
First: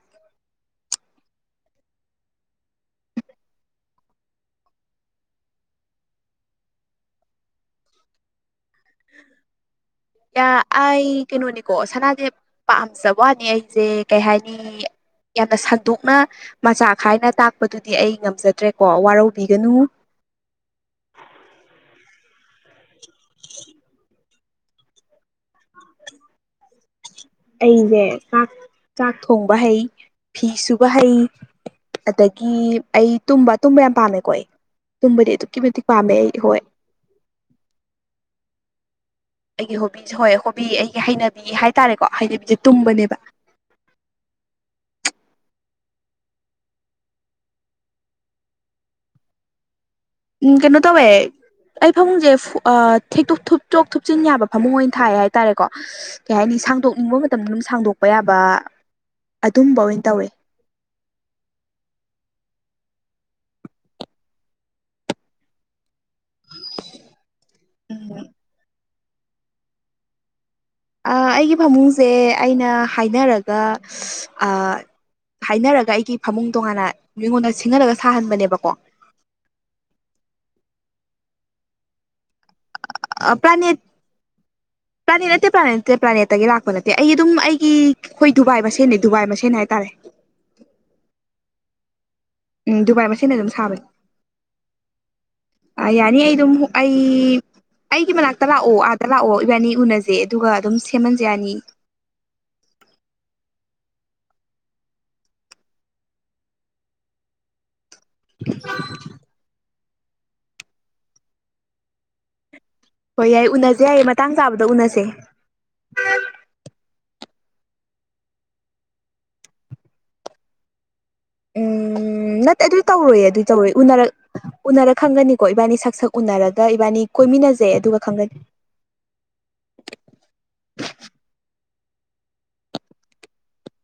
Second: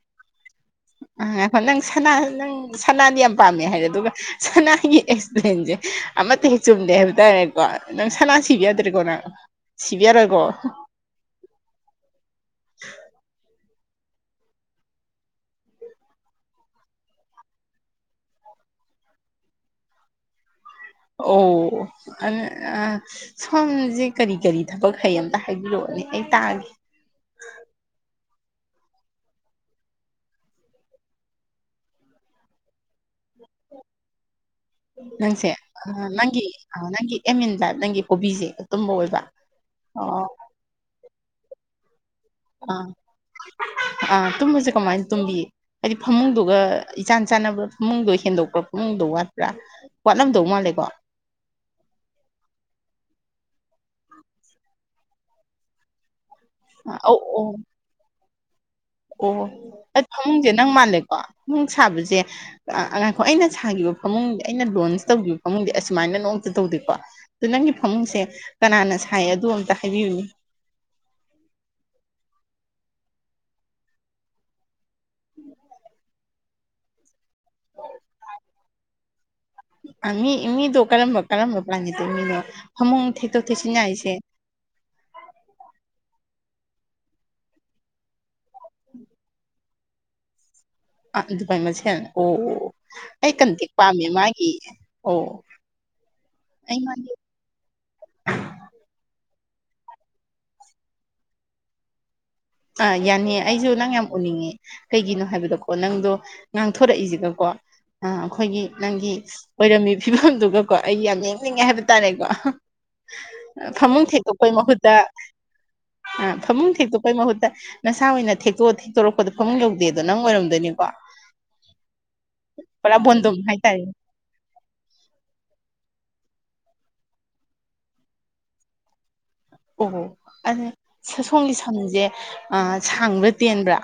ꯉꯥꯏꯈꯣ ꯅꯪ ꯁꯅꯥꯗꯤ ꯅꯪ ꯁꯅꯥꯗꯤ ꯌꯥꯝ ꯄꯥꯝꯃꯦ ꯍꯥꯏꯔꯦ ꯑꯗꯨꯒ ꯁꯅꯥꯒꯤ ꯑꯦꯛꯁꯄ꯭ꯔꯦꯟꯁꯦ ꯑꯃꯠꯇ ꯍꯦꯛ ꯆꯨꯝꯗꯦ ꯍꯥꯏꯕ ꯇꯥꯔꯦꯀꯣ ꯅꯪ ꯁꯅꯥ ꯁꯤꯕꯤ ꯌꯥꯗ꯭ꯔꯦ <unintelligible> ꯌꯥ ꯑꯩ ꯀꯩꯅꯣꯅꯤꯀꯣ ꯁꯅꯥꯁꯦ ꯄꯥꯝꯖꯕ ꯋꯥꯅꯤ ꯑꯩꯁꯦ ꯀꯩ ꯍꯥꯏꯅꯤ ꯌꯥꯝꯅ ꯁꯟꯇꯣꯛꯅ ꯃꯆꯥ ꯈꯥꯏꯅ ꯇꯥꯛꯄꯗꯨꯗꯤ ꯑꯩ ꯉꯝꯖꯗ꯭ꯔꯦꯀꯣ ꯋꯥꯔꯧꯕꯤꯒꯅꯨ ꯑꯣ <unintelligible> ꯁꯣꯝꯖꯦ ꯀꯔꯤ ꯀꯔꯤ ꯊꯕꯛ ꯍꯩ ꯑꯝꯇ ꯍꯥꯏꯕꯤꯔꯛꯑꯣꯅꯦ ꯑꯩ ꯇꯥꯒꯦ ꯑꯩꯖꯦ ꯆꯥꯛ ꯆꯥꯛ ꯊꯣꯡꯕ ꯍꯩ ꯐꯤ ꯁꯨꯕ ꯍꯩ ꯑꯗꯒꯤ ꯑꯩ ꯇꯨꯝꯕ ꯇꯨꯝꯕ ꯌꯥꯝ ꯄꯥꯝꯃꯦꯀꯣ ꯑꯩ ꯇꯨꯝꯕꯗꯤ ꯑꯗꯨꯛꯀꯤ ꯃꯇꯤꯛ ꯄꯥꯝꯃꯦ ꯑꯩ ꯍꯣꯏ ꯑ ꯅꯪꯒꯤ ꯑꯦꯝ ꯏꯟ ꯂꯥꯏꯞ ꯅꯪꯒꯤ ꯍꯣꯕꯤꯖꯦ ꯇꯨꯝꯕ ꯑꯣꯏꯕ ꯑꯩꯒꯤ ꯍꯣꯕꯤꯁꯦ ꯑꯣ ꯍꯣꯏ ꯍꯣꯕꯤ ꯑꯩꯒꯤ ꯍꯩꯅꯕꯤ ꯍꯥꯏꯇꯥꯔꯦꯀꯣ ꯍꯩꯅꯕꯤꯁꯦ ꯇꯨꯝꯕꯅꯦꯕ ꯑ ꯇꯨꯝꯕꯖꯦ ꯀꯃꯥꯏ ꯇꯨꯝꯕꯤ ꯍꯥꯏꯗꯤ ꯐꯃꯨꯡꯗꯨꯒ ꯏꯆꯥꯟ ꯆꯥꯟꯅꯕ ꯐꯃꯨꯡꯗꯣ ꯍꯦꯟꯗꯣꯛꯄ꯭ꯔꯥ ꯐꯃꯨꯡꯗꯣ ꯋꯥꯠꯄ꯭ꯔꯥ ꯋꯥꯠꯂꯝꯗꯧ ꯎꯝ ꯀꯩꯅꯣ ꯃꯥꯜꯂꯦꯀꯣ ꯇꯧꯋꯦ ꯑꯩ ꯐꯃꯨꯡꯁꯦ ꯊꯦꯛꯇꯣꯛ ꯊꯨꯞꯇꯣꯛ ꯊꯨꯞꯆꯤꯟ ꯌꯥꯕ ꯐꯃꯨꯡ ꯑꯣꯏꯅ ꯊꯥꯏ ꯍꯥꯏ ꯇꯥꯔꯦꯀꯣ ꯀꯩ ꯍꯥꯏꯅꯤ ꯑꯧ ꯁꯥꯡꯗꯣꯛꯅꯤꯡꯕ ꯑꯣ ꯃꯇꯝꯗ ꯑꯗꯨꯝ ꯁꯥꯡꯗꯣꯛꯄ ꯌꯥꯕ ꯑꯗꯨꯝꯕ ꯑꯣꯏꯅ ꯑꯣ ꯇꯧꯋꯦ ꯐꯪꯒꯦ <inaudible> ꯅꯪ ꯃꯥꯜꯂꯦꯀꯣ ꯅꯨꯡ ꯁꯥꯕꯖꯦ ꯉꯥꯏꯈꯣ ꯑꯩꯅ ꯁꯥꯈꯤꯕ ꯐꯃꯨꯡꯗꯤ ꯑꯩꯅ ꯂꯣꯟꯁ ꯇꯧꯒ꯭ꯔꯤ__ <unintelligible> ꯐꯃꯨꯡꯗꯤ ꯑꯁꯨꯃꯥꯏꯅ ꯅꯣꯡꯇ ꯇꯧꯗꯦꯀꯣ ꯑꯗꯣ ꯅꯪꯒꯤ ꯐꯃꯨꯡꯁꯦ ꯎꯝ ꯀꯅꯥꯅ ꯁꯥꯏ ꯑꯗꯨ ꯑꯝꯇ ꯍꯥꯏꯕꯤꯌꯨꯅꯦ ꯑꯥ ꯑꯩꯒꯤ ꯐꯃꯨꯡꯁꯦ ꯑꯩꯅ ꯍꯥꯏꯅꯔꯒ <unintelligible> ꯑꯥ ꯍꯥꯏꯅꯔꯒ ꯑꯩꯒꯤ ꯐꯃꯨꯡ ꯇꯣꯉꯥꯟꯅ ꯃꯤꯉꯣꯟꯗ ꯁꯤꯡꯍꯜꯂꯒ ꯁꯥꯍꯟꯕꯅꯦꯕꯀꯣ ꯑ ꯃꯤ ꯃꯤꯗꯣ ꯀꯔꯝꯕ ꯀꯔꯝꯕ ꯄ꯭ꯂꯥ ꯅꯦꯠꯇꯩ ꯃꯤꯅꯣ ꯐꯃꯨꯡ ꯊꯦꯠꯇꯣꯛ ꯄ꯭ꯂꯥꯅꯦꯠ ꯊꯦꯠꯆꯤꯟ ꯌꯥꯏꯁꯦ ꯄ꯭ꯂꯥꯅꯦꯠ ꯅꯠꯇꯦ ꯄ꯭ꯂꯥꯅꯦꯠ ꯅꯠꯇꯦ ꯄ꯭ꯂꯥꯅꯦꯠꯇꯒꯤ ꯂꯥꯛꯄ ꯅꯠꯇꯦ ꯑꯩ ꯑꯗꯨꯝ ꯑꯩꯒꯤ ꯑꯩꯈꯣꯏ ꯗꯨꯕꯥꯏ ꯃꯁꯦꯟꯅꯦ ꯗꯨꯕꯥꯏ ꯃꯁꯦꯟꯅꯦ ꯍꯥꯏꯇꯥꯔꯦ ꯑ ꯗꯨꯕꯥꯏ ꯃꯁꯦꯟ ꯑꯣ ꯑꯣ ꯎꯝ ꯗꯨꯕꯥꯏ ꯑꯩ ꯃꯁꯦꯟꯅ ꯑꯗꯨꯝ ꯀꯟꯇꯦꯛ ꯁꯥꯕꯅꯦ ꯄꯥꯝꯃꯦ ꯃꯥꯒꯤ ꯑꯣ ꯑ ꯌꯥꯅꯤ ꯑꯩ ꯑꯗꯨꯝ ꯑꯩ ꯑꯩꯒꯤ ꯃꯅꯥꯛꯇ ꯂꯥꯛꯑꯣ ꯑꯥꯗ ꯂꯥꯛꯑꯣ ꯏꯕꯥꯅꯤ ꯎꯅꯖꯦ ꯑꯗꯨꯒ ꯑꯗꯨꯝ ꯁꯦꯝꯍꯟꯖꯦ ꯌꯥꯅꯤ ꯑꯥ ꯌꯥꯅꯤꯌꯦ ꯑꯩꯁꯨ ꯅꯪ ꯌꯥꯝ ꯎꯅꯤꯡꯉꯦ ꯀꯩꯒꯤꯅꯣ ꯍꯥꯏꯕꯗꯀꯣ ꯅꯪꯗꯣ ꯉꯥꯡꯊꯣꯔꯛꯏꯁꯤꯒꯀꯣ ꯑ ꯑꯩꯈꯣꯏꯒꯤ ꯅꯪꯒꯤ ꯑꯣꯏꯔꯝꯃꯤ ꯐꯤꯕꯝꯗꯨꯒꯀꯣ ꯑꯩ ꯌꯥꯝ ꯌꯦꯡꯅꯤꯡꯉꯦ ꯍꯥꯏꯕ ꯇꯥꯔꯦꯀꯣ ꯍꯣꯏ ꯌꯥꯏ ꯎꯅꯁꯦ ꯌꯥꯏꯌꯦ ꯐꯃꯨꯡ ꯃꯇꯥꯡ ꯊꯦꯛꯇꯣꯛꯄꯩ ꯆꯥꯕꯗ ꯃꯍꯨꯠꯇ ꯎꯅꯁꯦ ꯐꯃꯨꯡ ꯊꯦꯛꯇꯣꯛꯄꯩ ꯃꯍꯨꯠꯇ ꯅꯁꯥ ꯑꯣꯏꯅ ꯊꯦꯛꯇꯣ ꯊꯦꯛꯇꯣꯔꯛꯄꯗ ꯐꯃꯨꯡ ꯌꯧꯗꯦꯗꯣ ꯅꯪ ꯑꯣꯏꯔꯝꯗꯣꯏꯅꯤꯀꯣ ꯎꯝ ꯅꯠꯇꯦ ꯑꯗꯨ ꯄꯨꯔꯥ ꯇꯧꯔꯣꯏ ꯕꯣꯟꯗꯨꯝ ꯑꯗꯨ ꯇꯧꯔꯣꯏ ꯍꯥꯏꯇꯥꯔꯦ ꯎꯅꯔꯛ ꯎꯅꯔ ꯈꯪꯒꯅꯤꯀꯣ ꯏꯕꯥꯅꯤ ꯁꯛ ꯁꯛ ꯎꯅꯔꯒ ꯏꯕꯥꯅꯤ ꯀꯣꯏꯃꯤꯟꯅꯖꯦ ꯑꯗꯨꯒ ꯈꯪꯒꯅꯤ ꯑꯣ ꯑꯗꯨ ꯁꯣꯝꯒꯤ ꯁꯝꯁꯦ ꯁꯥꯡꯕ꯭ꯔꯥ ꯇꯦꯟꯕ꯭ꯔꯥ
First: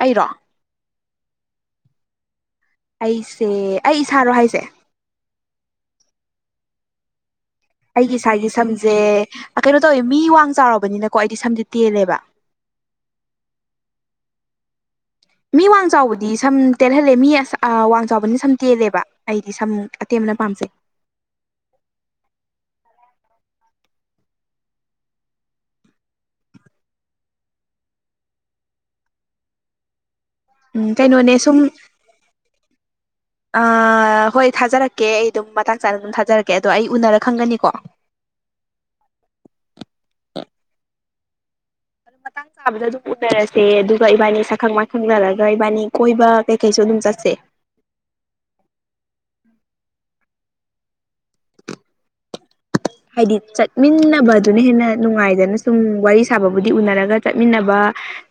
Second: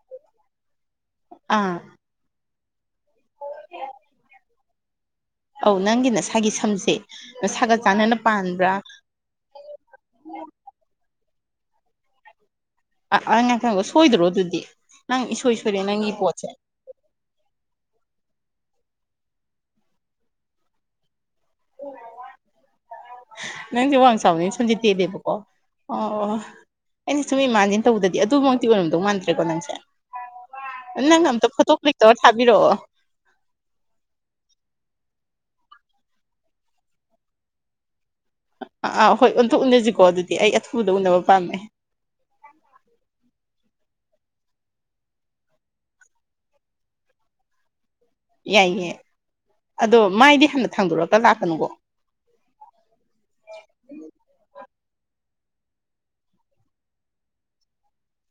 ꯑꯩꯔꯣ ꯑꯥ ꯑꯩꯁꯦ ꯑꯩ ꯏꯁꯥꯔꯣ ꯍꯥꯏꯁꯦ ꯑꯧ ꯅꯪꯒꯤ ꯅꯁꯥꯒꯤ ꯁꯝꯖꯦ ꯅꯁꯥꯒ ꯑꯩꯒꯤ ꯆꯥꯟꯅꯅ ꯏꯁꯥꯒꯤ ꯄꯥꯟꯕ꯭ꯔꯥ ꯁꯝꯁꯦ ꯀꯩꯅꯣ ꯇꯧꯋꯦ ꯃꯤ ꯋꯥꯡ ꯆꯥꯎꯔꯕꯅꯤꯅꯀꯣ ꯑꯩꯗꯤ ꯁꯝꯖꯦ ꯇꯦꯜꯂꯦꯕ <inaudible> ꯁꯣꯏꯗ꯭ꯔꯣ ꯑꯗꯨꯗꯤ ꯅꯪ ꯏꯁꯣꯏ ꯃꯤ ꯁꯣꯏꯔꯦ ꯋꯥꯡ ꯅꯪꯒꯤ ꯆꯥꯎꯕꯗꯤ ꯄꯣꯠꯁꯦ ꯁꯝ ꯇꯦꯜꯍꯜꯂꯦ ꯃꯤ ꯑꯁ ꯋꯥꯡ ꯆꯥꯎꯕꯅ ꯁꯝ ꯇꯦꯜꯂꯦꯕ ꯑꯩꯗꯤ ꯁꯝ ꯑꯇꯦꯟꯕ ꯄꯥꯝꯖꯩ <inaudible> ꯅꯪꯖꯦ ꯋꯥꯡ ꯆꯥꯎꯕꯅꯤꯅ ꯁꯝꯖꯦ ꯇꯦꯂꯦꯕꯀꯣ ꯑꯣ ꯑꯩꯁꯦ ꯁꯨꯝ ꯏꯃꯥꯖꯤꯟ ꯇꯧꯗꯗꯤ ꯑꯗꯨꯃꯛꯇꯤ ꯑꯣꯏꯔꯝꯗꯧ ꯃꯥꯟꯗ꯭ꯔꯦꯀꯣ ꯅꯪꯁꯦ ꯎꯝ ꯅꯪ ꯀꯩꯅꯣꯅꯦ ꯑꯝꯇ ꯐꯣꯇꯣ ꯀ꯭ꯂꯤꯛꯇꯧꯔ ꯊꯥꯕꯤꯔꯛꯑꯣ ꯑ ꯍꯣꯏ ꯊꯥꯖꯔꯛꯀꯦ ꯑꯩ ꯑꯗꯨꯝ ꯃꯇꯥꯡ ꯆꯥꯅ ꯑꯗꯨꯝ ꯊꯥꯖꯔꯛꯀꯦ ꯑꯗꯣ ꯑꯩ ꯎꯅꯔ ꯈꯪꯒꯅꯤꯀꯣ ꯑꯥ ꯑꯥ ꯍꯣꯏ ꯑꯥꯟꯇ ꯎꯅꯁꯤꯀꯣ ꯑꯗꯨꯗꯤ ꯑꯩ ꯑꯊꯨꯕꯗ ꯎꯅꯕ ꯄꯥꯝꯃꯦ ꯑꯗꯨ ꯃꯇꯥꯡ ꯆꯥꯕꯗ ꯑꯗꯨꯝ ꯎꯅꯔꯁꯦ ꯑꯗꯨꯒ ꯏꯕꯥꯅꯤ ꯁꯛꯈꯪ ꯃꯥꯏꯈꯪꯅꯔꯒ ꯏꯕꯥꯅꯤ ꯀꯣꯏꯕ ꯀꯩꯀꯩꯁꯨ ꯑꯗꯨꯝ ꯆꯠꯁꯦ ꯌꯥꯏꯌꯦ ꯑꯗꯣ ꯃꯥꯏꯗꯤ ꯍꯥꯟꯅ ꯊꯥꯡꯗꯣꯔꯛꯒ ꯂꯥꯛꯀꯅꯨꯀꯣ ꯍꯥꯏꯗꯤ ꯆꯠꯃꯤꯟꯅꯕꯗꯨꯅ ꯍꯦꯟꯅ ꯅꯨꯡꯉꯥꯏꯗꯅ ꯁꯨꯝ ꯋꯥꯔꯤ ꯁꯥꯕꯕꯨꯗꯤ ꯎꯅꯔꯒ ꯆꯠꯃꯤꯟꯅꯕ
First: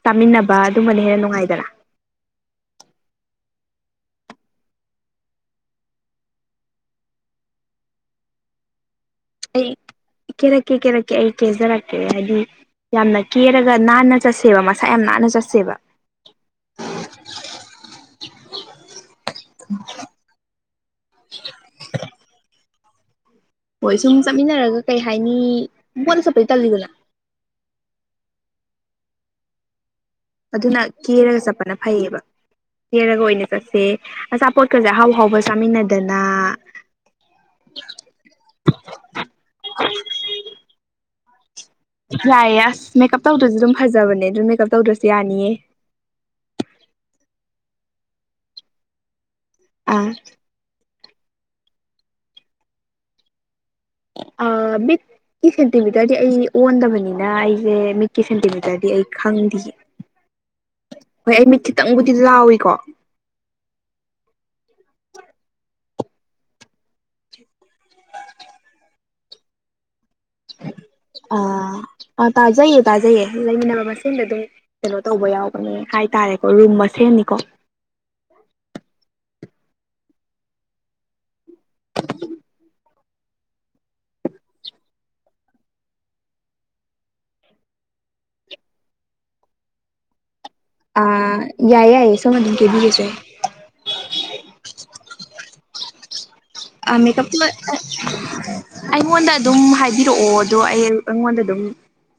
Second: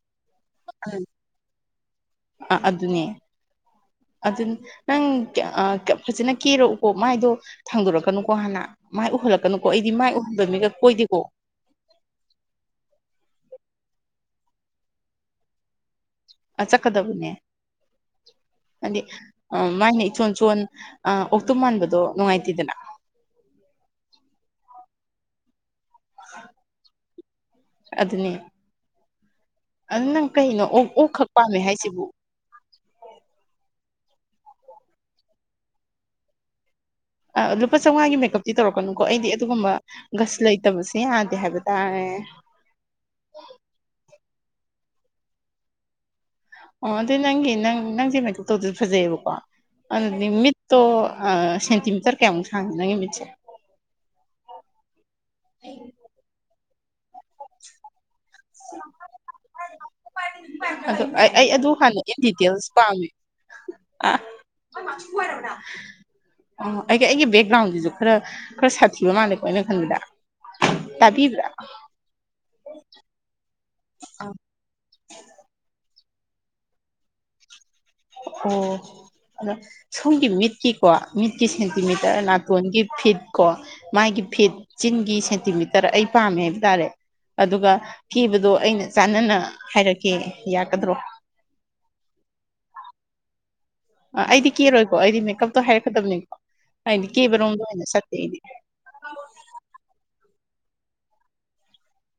ꯆꯥꯃꯤꯟꯅꯕ ꯑꯗꯨꯝꯕꯅ ꯍꯦꯟꯅ ꯅꯨꯡꯉꯥꯏꯗꯅ ꯑꯥ ꯑꯗꯨꯅꯦ ꯑꯗꯨ ꯅꯪ ꯑꯥ ꯐꯖꯅ ꯀꯦꯔꯛꯎꯀꯣ ꯃꯥꯏꯗꯣ ꯊꯥꯡꯗꯣꯔꯛꯀꯅꯨꯀꯣ ꯍꯥꯟꯅ ꯃꯥꯏ ꯎꯍꯜꯂꯛꯀꯅꯨꯀꯣ ꯑꯩ ꯑꯩꯗꯤ ꯃꯥꯏ ꯎꯍꯟꯗꯕ ꯃꯤꯒ ꯀꯦꯔꯛꯀꯦ ꯀꯦꯔꯛꯀꯦ ꯀꯣꯏꯗꯦꯀꯣ ꯑꯩ ꯀꯦꯖꯔꯛꯀꯦ ꯍꯥꯏꯗꯤ ꯌꯥꯝꯅ ꯀꯦꯔꯒ ꯅꯥꯟꯅ ꯆꯠꯁꯦꯕ ꯃꯁꯥ ꯌꯥꯝ ꯅꯥꯟꯅ ꯆꯠꯁꯦꯕ ꯑ ꯆꯠꯀꯗꯝꯅꯤꯅꯦ ꯍꯥꯏꯗꯤ ꯑ ꯃꯥꯅ ꯏꯆꯣꯟ ꯆꯣꯟ ꯑꯥ ꯑꯣꯛꯇꯨꯝ ꯃꯥꯟꯕꯗꯣ ꯅꯨꯡꯉꯥꯏꯇꯦꯗꯅ ꯍꯣꯏ ꯁꯨꯝ ꯆꯠꯃꯤꯟꯅꯔꯒ ꯀꯩ ꯍꯥꯏꯅꯤ ꯃꯣꯠꯅ ꯆꯠꯄꯗꯤ ꯇꯜꯂꯤꯗꯅ ꯑꯗꯨꯅꯦ ꯑꯗꯨ ꯅꯪ ꯀꯩꯅꯣ ꯑꯗꯨꯅ ꯑꯣꯛ ꯑꯣꯛ ꯈꯛ ꯀꯦꯔꯒ ꯄꯥꯝꯃꯦ ꯆꯠꯄꯅ ꯍꯥꯏꯁꯤꯕꯨ ꯐꯩꯌꯦꯕ ꯌꯦꯔꯒ ꯑꯣꯏꯅ ꯆꯠꯁꯦ ꯑꯆꯥꯄꯣꯠꯀꯁꯦ ꯑꯍꯥꯎꯍꯥꯎꯕ ꯆꯥꯃꯤꯟꯅꯗꯅ ꯑ ꯂꯨꯄꯥ ꯆꯧꯉꯥꯒꯤ ꯃꯦꯀꯞꯇꯤ ꯇꯧꯔꯛꯀꯅꯨꯀꯣ ꯑꯩꯗꯤ ꯑꯗꯨꯒꯨꯝꯕ ꯒꯁ ꯂꯩꯇꯕꯁꯦ ꯌꯥꯗꯦ ꯍꯥꯏꯕꯗꯤ ꯌꯥꯏꯌꯦ ꯑꯁ ꯃꯦꯀꯞ ꯇꯧꯗ꯭ꯔꯁꯨ ꯑꯗꯨꯝ ꯐꯖꯕꯅꯦ ꯑꯗꯨꯝ ꯃꯦꯀꯞ ꯇꯧꯗ꯭ꯔꯁꯨ ꯌꯥꯅꯤꯌꯦ ꯑꯣ ꯑꯗꯨ ꯅꯪꯒꯤ ꯅꯪ ꯅꯪꯁꯦ ꯃꯦꯀꯞ ꯇꯧꯗꯁꯨ ꯐꯖꯩꯑꯦꯕꯀꯣ ꯑꯥ ꯑꯗꯨꯗꯤ ꯃꯤꯠ ꯇꯣ ꯑ ꯁꯦꯟꯇꯤꯃꯤꯇꯔ ꯀꯌꯥꯃꯨꯛ ꯁꯥꯡꯒꯦ ꯅꯪꯒꯤ ꯃꯤꯠꯁꯦ ꯑ ꯃꯤꯠꯀꯤ ꯁꯦꯟꯇꯤꯃꯤꯇꯔꯗꯤ ꯑꯩ ꯑꯣꯟꯗꯕꯅꯤꯅ ꯑꯩꯁꯦ ꯃꯤꯀꯤ ꯁꯦꯟꯇꯤꯃꯤꯇꯔꯗꯤ ꯑꯩ ꯈꯪꯗꯤꯌꯦ ꯍꯣꯏ ꯑꯩ ꯃꯤꯠ ꯈꯤꯇꯪꯕꯨꯗꯤ ꯂꯥꯎꯏꯀꯣ <unintelligible> ꯑꯩ ꯑꯩꯒꯤꯕꯦꯛ ꯒ꯭ꯔꯥꯎꯟꯁꯤꯁꯨ ꯈꯔ ꯈꯔ ꯁꯥꯊꯤꯕ ꯃꯥꯜꯂꯦꯀꯣ ꯑꯩꯅ ꯈꯟꯕꯗ ꯇꯥꯕꯤꯕ꯭ꯔꯥ ꯑ ꯇꯥꯖꯩꯌꯦ ꯇꯥꯖꯩꯌꯦ ꯃꯁꯦꯟꯗ ꯑ ꯑꯗꯨꯝ ꯀꯩꯅꯣ ꯇꯧꯕ ꯌꯥꯎꯕꯅꯦ ꯍꯥꯏꯇꯥꯔꯦꯀꯣ ꯔꯨꯝ ꯃꯁꯦꯟꯅꯤꯀꯣ ꯑꯣ ꯑꯗꯣ ꯁꯣꯝꯒꯤ ꯃꯤꯠꯀꯤꯀꯣ ꯃꯤꯠꯀꯤ ꯁꯦꯟꯇꯤꯃꯤꯇꯔ ꯅꯥꯇꯣꯟꯒꯤ ꯐꯤꯠ ꯀꯣ ꯃꯥꯒꯤ ꯐꯤꯠ ꯆꯤꯟꯒꯤ ꯁꯦꯟꯇꯤꯃꯤꯇꯔ ꯑꯩ ꯄꯥꯝꯃꯦ ꯍꯥꯏꯕ ꯇꯥꯔꯦ ꯑꯗꯨꯒ ꯀꯦꯕꯗꯣ ꯑꯩꯅ ꯆꯥꯟꯅꯅ ꯍꯥꯏꯔꯛꯀꯦ ꯌꯥꯒꯗ꯭ꯔꯣ ꯑꯥ ꯌꯥꯏꯌꯦ ꯌꯥꯏꯌꯦ ꯁꯣꯝ ꯑꯗꯨꯝ ꯀꯦꯕꯤꯔꯖꯨ ꯌꯥꯏ ꯑ ꯑꯩꯗꯤ ꯀꯦꯔꯣꯏꯀꯣ ꯑꯩꯗꯤ ꯃꯦꯀꯞꯇꯣ ꯍꯥꯏꯔꯛꯀꯗꯕꯅꯤꯀꯣ ꯑ ꯑꯩꯗꯤ ꯃꯦꯀꯞꯇꯤ ꯂꯣꯏ ꯀꯦꯕꯔꯣꯝꯗ ꯑꯣꯏꯅ ꯆꯠꯇꯦ ꯑꯩꯗꯤ <inaudible> ꯑꯩꯉꯣꯟꯗ ꯑꯗꯨꯝ ꯍꯥꯏꯕꯤꯔꯛꯑꯣ ꯑꯗꯣ ꯑꯩ ꯑꯩꯉꯣꯟꯗ ꯑꯗꯨꯝ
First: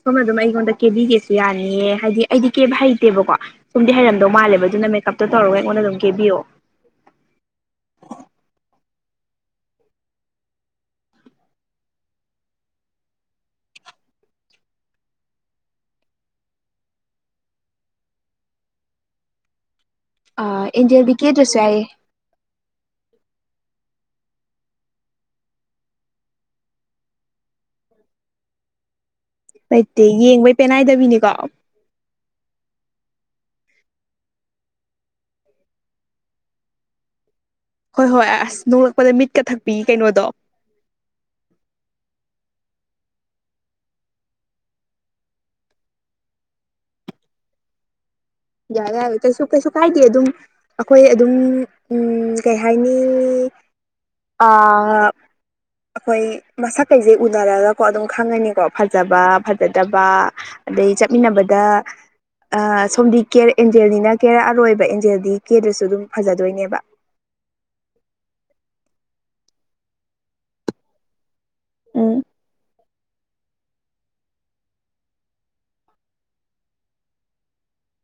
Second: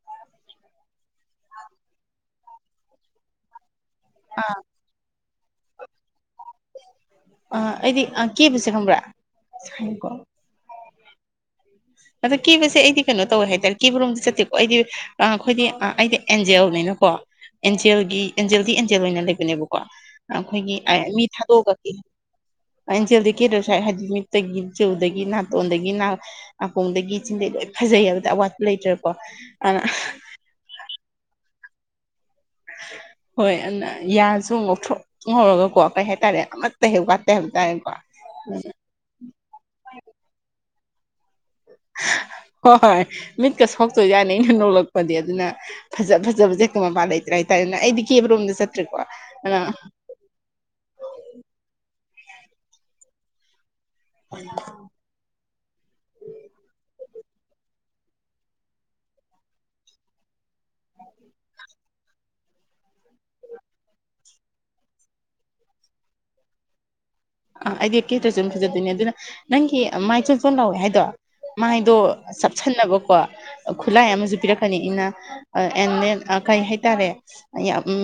ꯁꯣꯝꯅ ꯑꯗꯨꯝ ꯑꯩꯉꯣꯟꯗ ꯀꯦꯕꯤꯒꯦꯁꯨ ꯌꯥꯅꯤꯌꯦ ꯍꯥꯏꯗꯤ ꯑꯩꯗꯤ ꯀꯦꯞ ꯍꯩꯇꯦꯕꯀꯣ ꯁꯣꯝꯗꯤ ꯍꯩꯔꯝ ꯗꯧ ꯑꯥ ꯃꯥꯂꯦꯕ ꯑꯗꯨꯅ ꯃꯦꯀꯞꯇ ꯇꯧꯔꯒ ꯑꯩꯉꯣꯟꯗ ꯑꯗꯨꯝ ꯀꯦꯕꯤꯌꯣ ꯑ ꯑꯩꯗꯤ ꯀꯦꯕꯁꯦ ꯈꯪꯕ꯭ꯔꯥ <inaudible> ꯑꯗꯣ ꯀꯤꯕꯁꯦ ꯑꯩꯗꯤ ꯀꯩꯅꯣ ꯇꯧꯋꯦ ꯍꯥꯏꯇꯥꯔꯦ ꯀꯤꯕꯔꯣꯝꯗꯤ ꯆꯠꯇꯦꯀꯣ ꯑꯩꯗꯤ ꯑꯩꯈꯣꯏꯗꯤ ꯑꯩꯗꯤ ꯑꯦꯟꯖꯦꯜꯅꯤꯅꯀꯣ ꯑꯦꯟꯖꯦꯜꯒꯤ ꯑꯦꯟꯖꯦꯜꯗꯤ ꯑꯦꯟꯖꯦꯜ ꯑꯣꯏꯅ ꯂꯩꯕꯅꯦꯕꯀꯣ ꯑꯥ ꯑꯩꯈꯣꯏꯒꯤ ꯑꯦꯟꯖꯦꯜꯗꯤ ꯃꯤ ꯀꯦꯗ꯭ꯔꯁꯨ ꯌꯥꯏꯌꯦ ꯊꯥꯗꯣꯛꯑꯒ ꯑꯟꯖꯦꯜꯗꯤ ꯀꯦꯗ꯭ꯔ ꯁ ꯍꯥꯏꯗꯤ ꯃꯤꯠꯇꯒꯤ ꯆꯨꯗꯒꯤ ꯅꯥꯇꯣꯟꯗꯒꯤ ꯍ ꯑꯥꯀꯣꯡꯗꯒꯤ ꯆꯤꯟꯖꯩ ꯂꯣꯏ ꯐꯖꯩ ꯍꯥꯏꯕꯗ ꯑꯋꯥꯠꯄ ꯂꯩꯇ꯭ꯔꯦꯀꯣ ꯑꯗꯨꯅ ꯂꯩꯇꯦ ꯌꯦꯡꯕꯩ ꯄꯦꯅꯥꯏꯗꯕꯤꯅꯤꯀꯣ ꯍꯣꯏ ꯑꯗꯨꯅ ꯌꯥꯁꯨ ꯉꯧꯊꯣꯛ ꯉꯔꯒꯀꯣ ꯀꯩ ꯍꯥꯏꯇꯥꯔꯦ ꯑꯃꯠꯇ ꯍꯦꯛ ꯋꯥꯠꯇꯦ ꯍꯥꯏꯕ ꯇꯥꯔꯦ ꯍꯣꯏ ꯍꯣꯏ ꯑꯁ ꯅꯣꯡꯂꯛꯄꯗ ꯃꯤꯠꯀ ꯊꯛꯄꯤ ꯀꯩꯅꯣꯗꯣ ꯍꯣꯏ ꯍꯣꯏ ꯃꯤꯠꯀ ꯁꯣꯛꯇꯣꯏ ꯌꯥꯅꯤ ꯑꯩꯅ ꯅꯣꯂꯛꯄꯗꯤ ꯑꯗꯨꯅ ꯐꯖ ꯐꯖꯕ ꯖꯦꯛꯇ ꯃꯄꯄꯥ ꯂꯩꯇ꯭ꯔꯦ ꯍꯥꯏꯇꯥꯔꯦꯅ ꯑꯩꯗꯤ ꯀꯦꯕ ꯔꯣꯝꯗ ꯌꯥ ꯌꯥꯦ ꯀꯁꯨ ꯀꯁꯨ ꯀꯥꯏꯇꯦ ꯑꯗꯨ ꯑꯩꯈꯣꯏ ꯑꯗꯨꯝ ꯀꯩ ꯍꯥꯏꯥꯏꯅꯤ ꯑꯩꯈꯣꯏ ꯃꯁꯛꯀꯩꯁꯦ ꯎꯅꯔꯒꯀꯣ ꯑꯗꯨꯝ ꯈꯪꯉꯅꯤꯀꯣ ꯐꯖꯕ ꯐꯖꯗꯕ ꯑꯗꯩ ꯆꯠꯃꯤꯟꯅꯕꯗ ꯑ ꯁꯣꯝꯗꯤ ꯀꯦꯔ ꯑꯦꯟꯖꯦꯜꯅꯤꯅ ꯀꯦꯔꯛ ꯑꯔꯣꯏꯕ ꯑꯦꯟꯖꯦꯜꯗꯤ ꯀꯦꯗ꯭ꯔꯁꯨ ꯑꯗꯨꯝ ꯐꯖꯗꯣꯏꯅꯦꯕ ꯑꯥ ꯑꯩꯗꯤ ꯀꯦꯇ꯭ꯔꯁꯨ ꯑꯗꯨꯝ ꯐꯖꯗꯣꯏꯅꯦ ꯑꯗꯨꯅ ꯅꯪꯒꯤ ꯃꯥꯏ ꯆꯣ ꯆꯣꯟ ꯂꯥꯎꯋꯦ ꯍꯥꯏꯗꯣ ꯎꯝ ꯃꯥꯥꯏꯗꯞ ꯁꯟꯅꯕꯀꯣ ꯈꯨꯠꯂꯥꯏ ꯑꯃꯁꯨ ꯄꯤꯔꯛꯀꯅꯤ ꯏꯅ ꯑꯦꯟ ꯗꯦꯟ ꯀꯩ ꯍꯥꯏꯇꯥꯔꯦ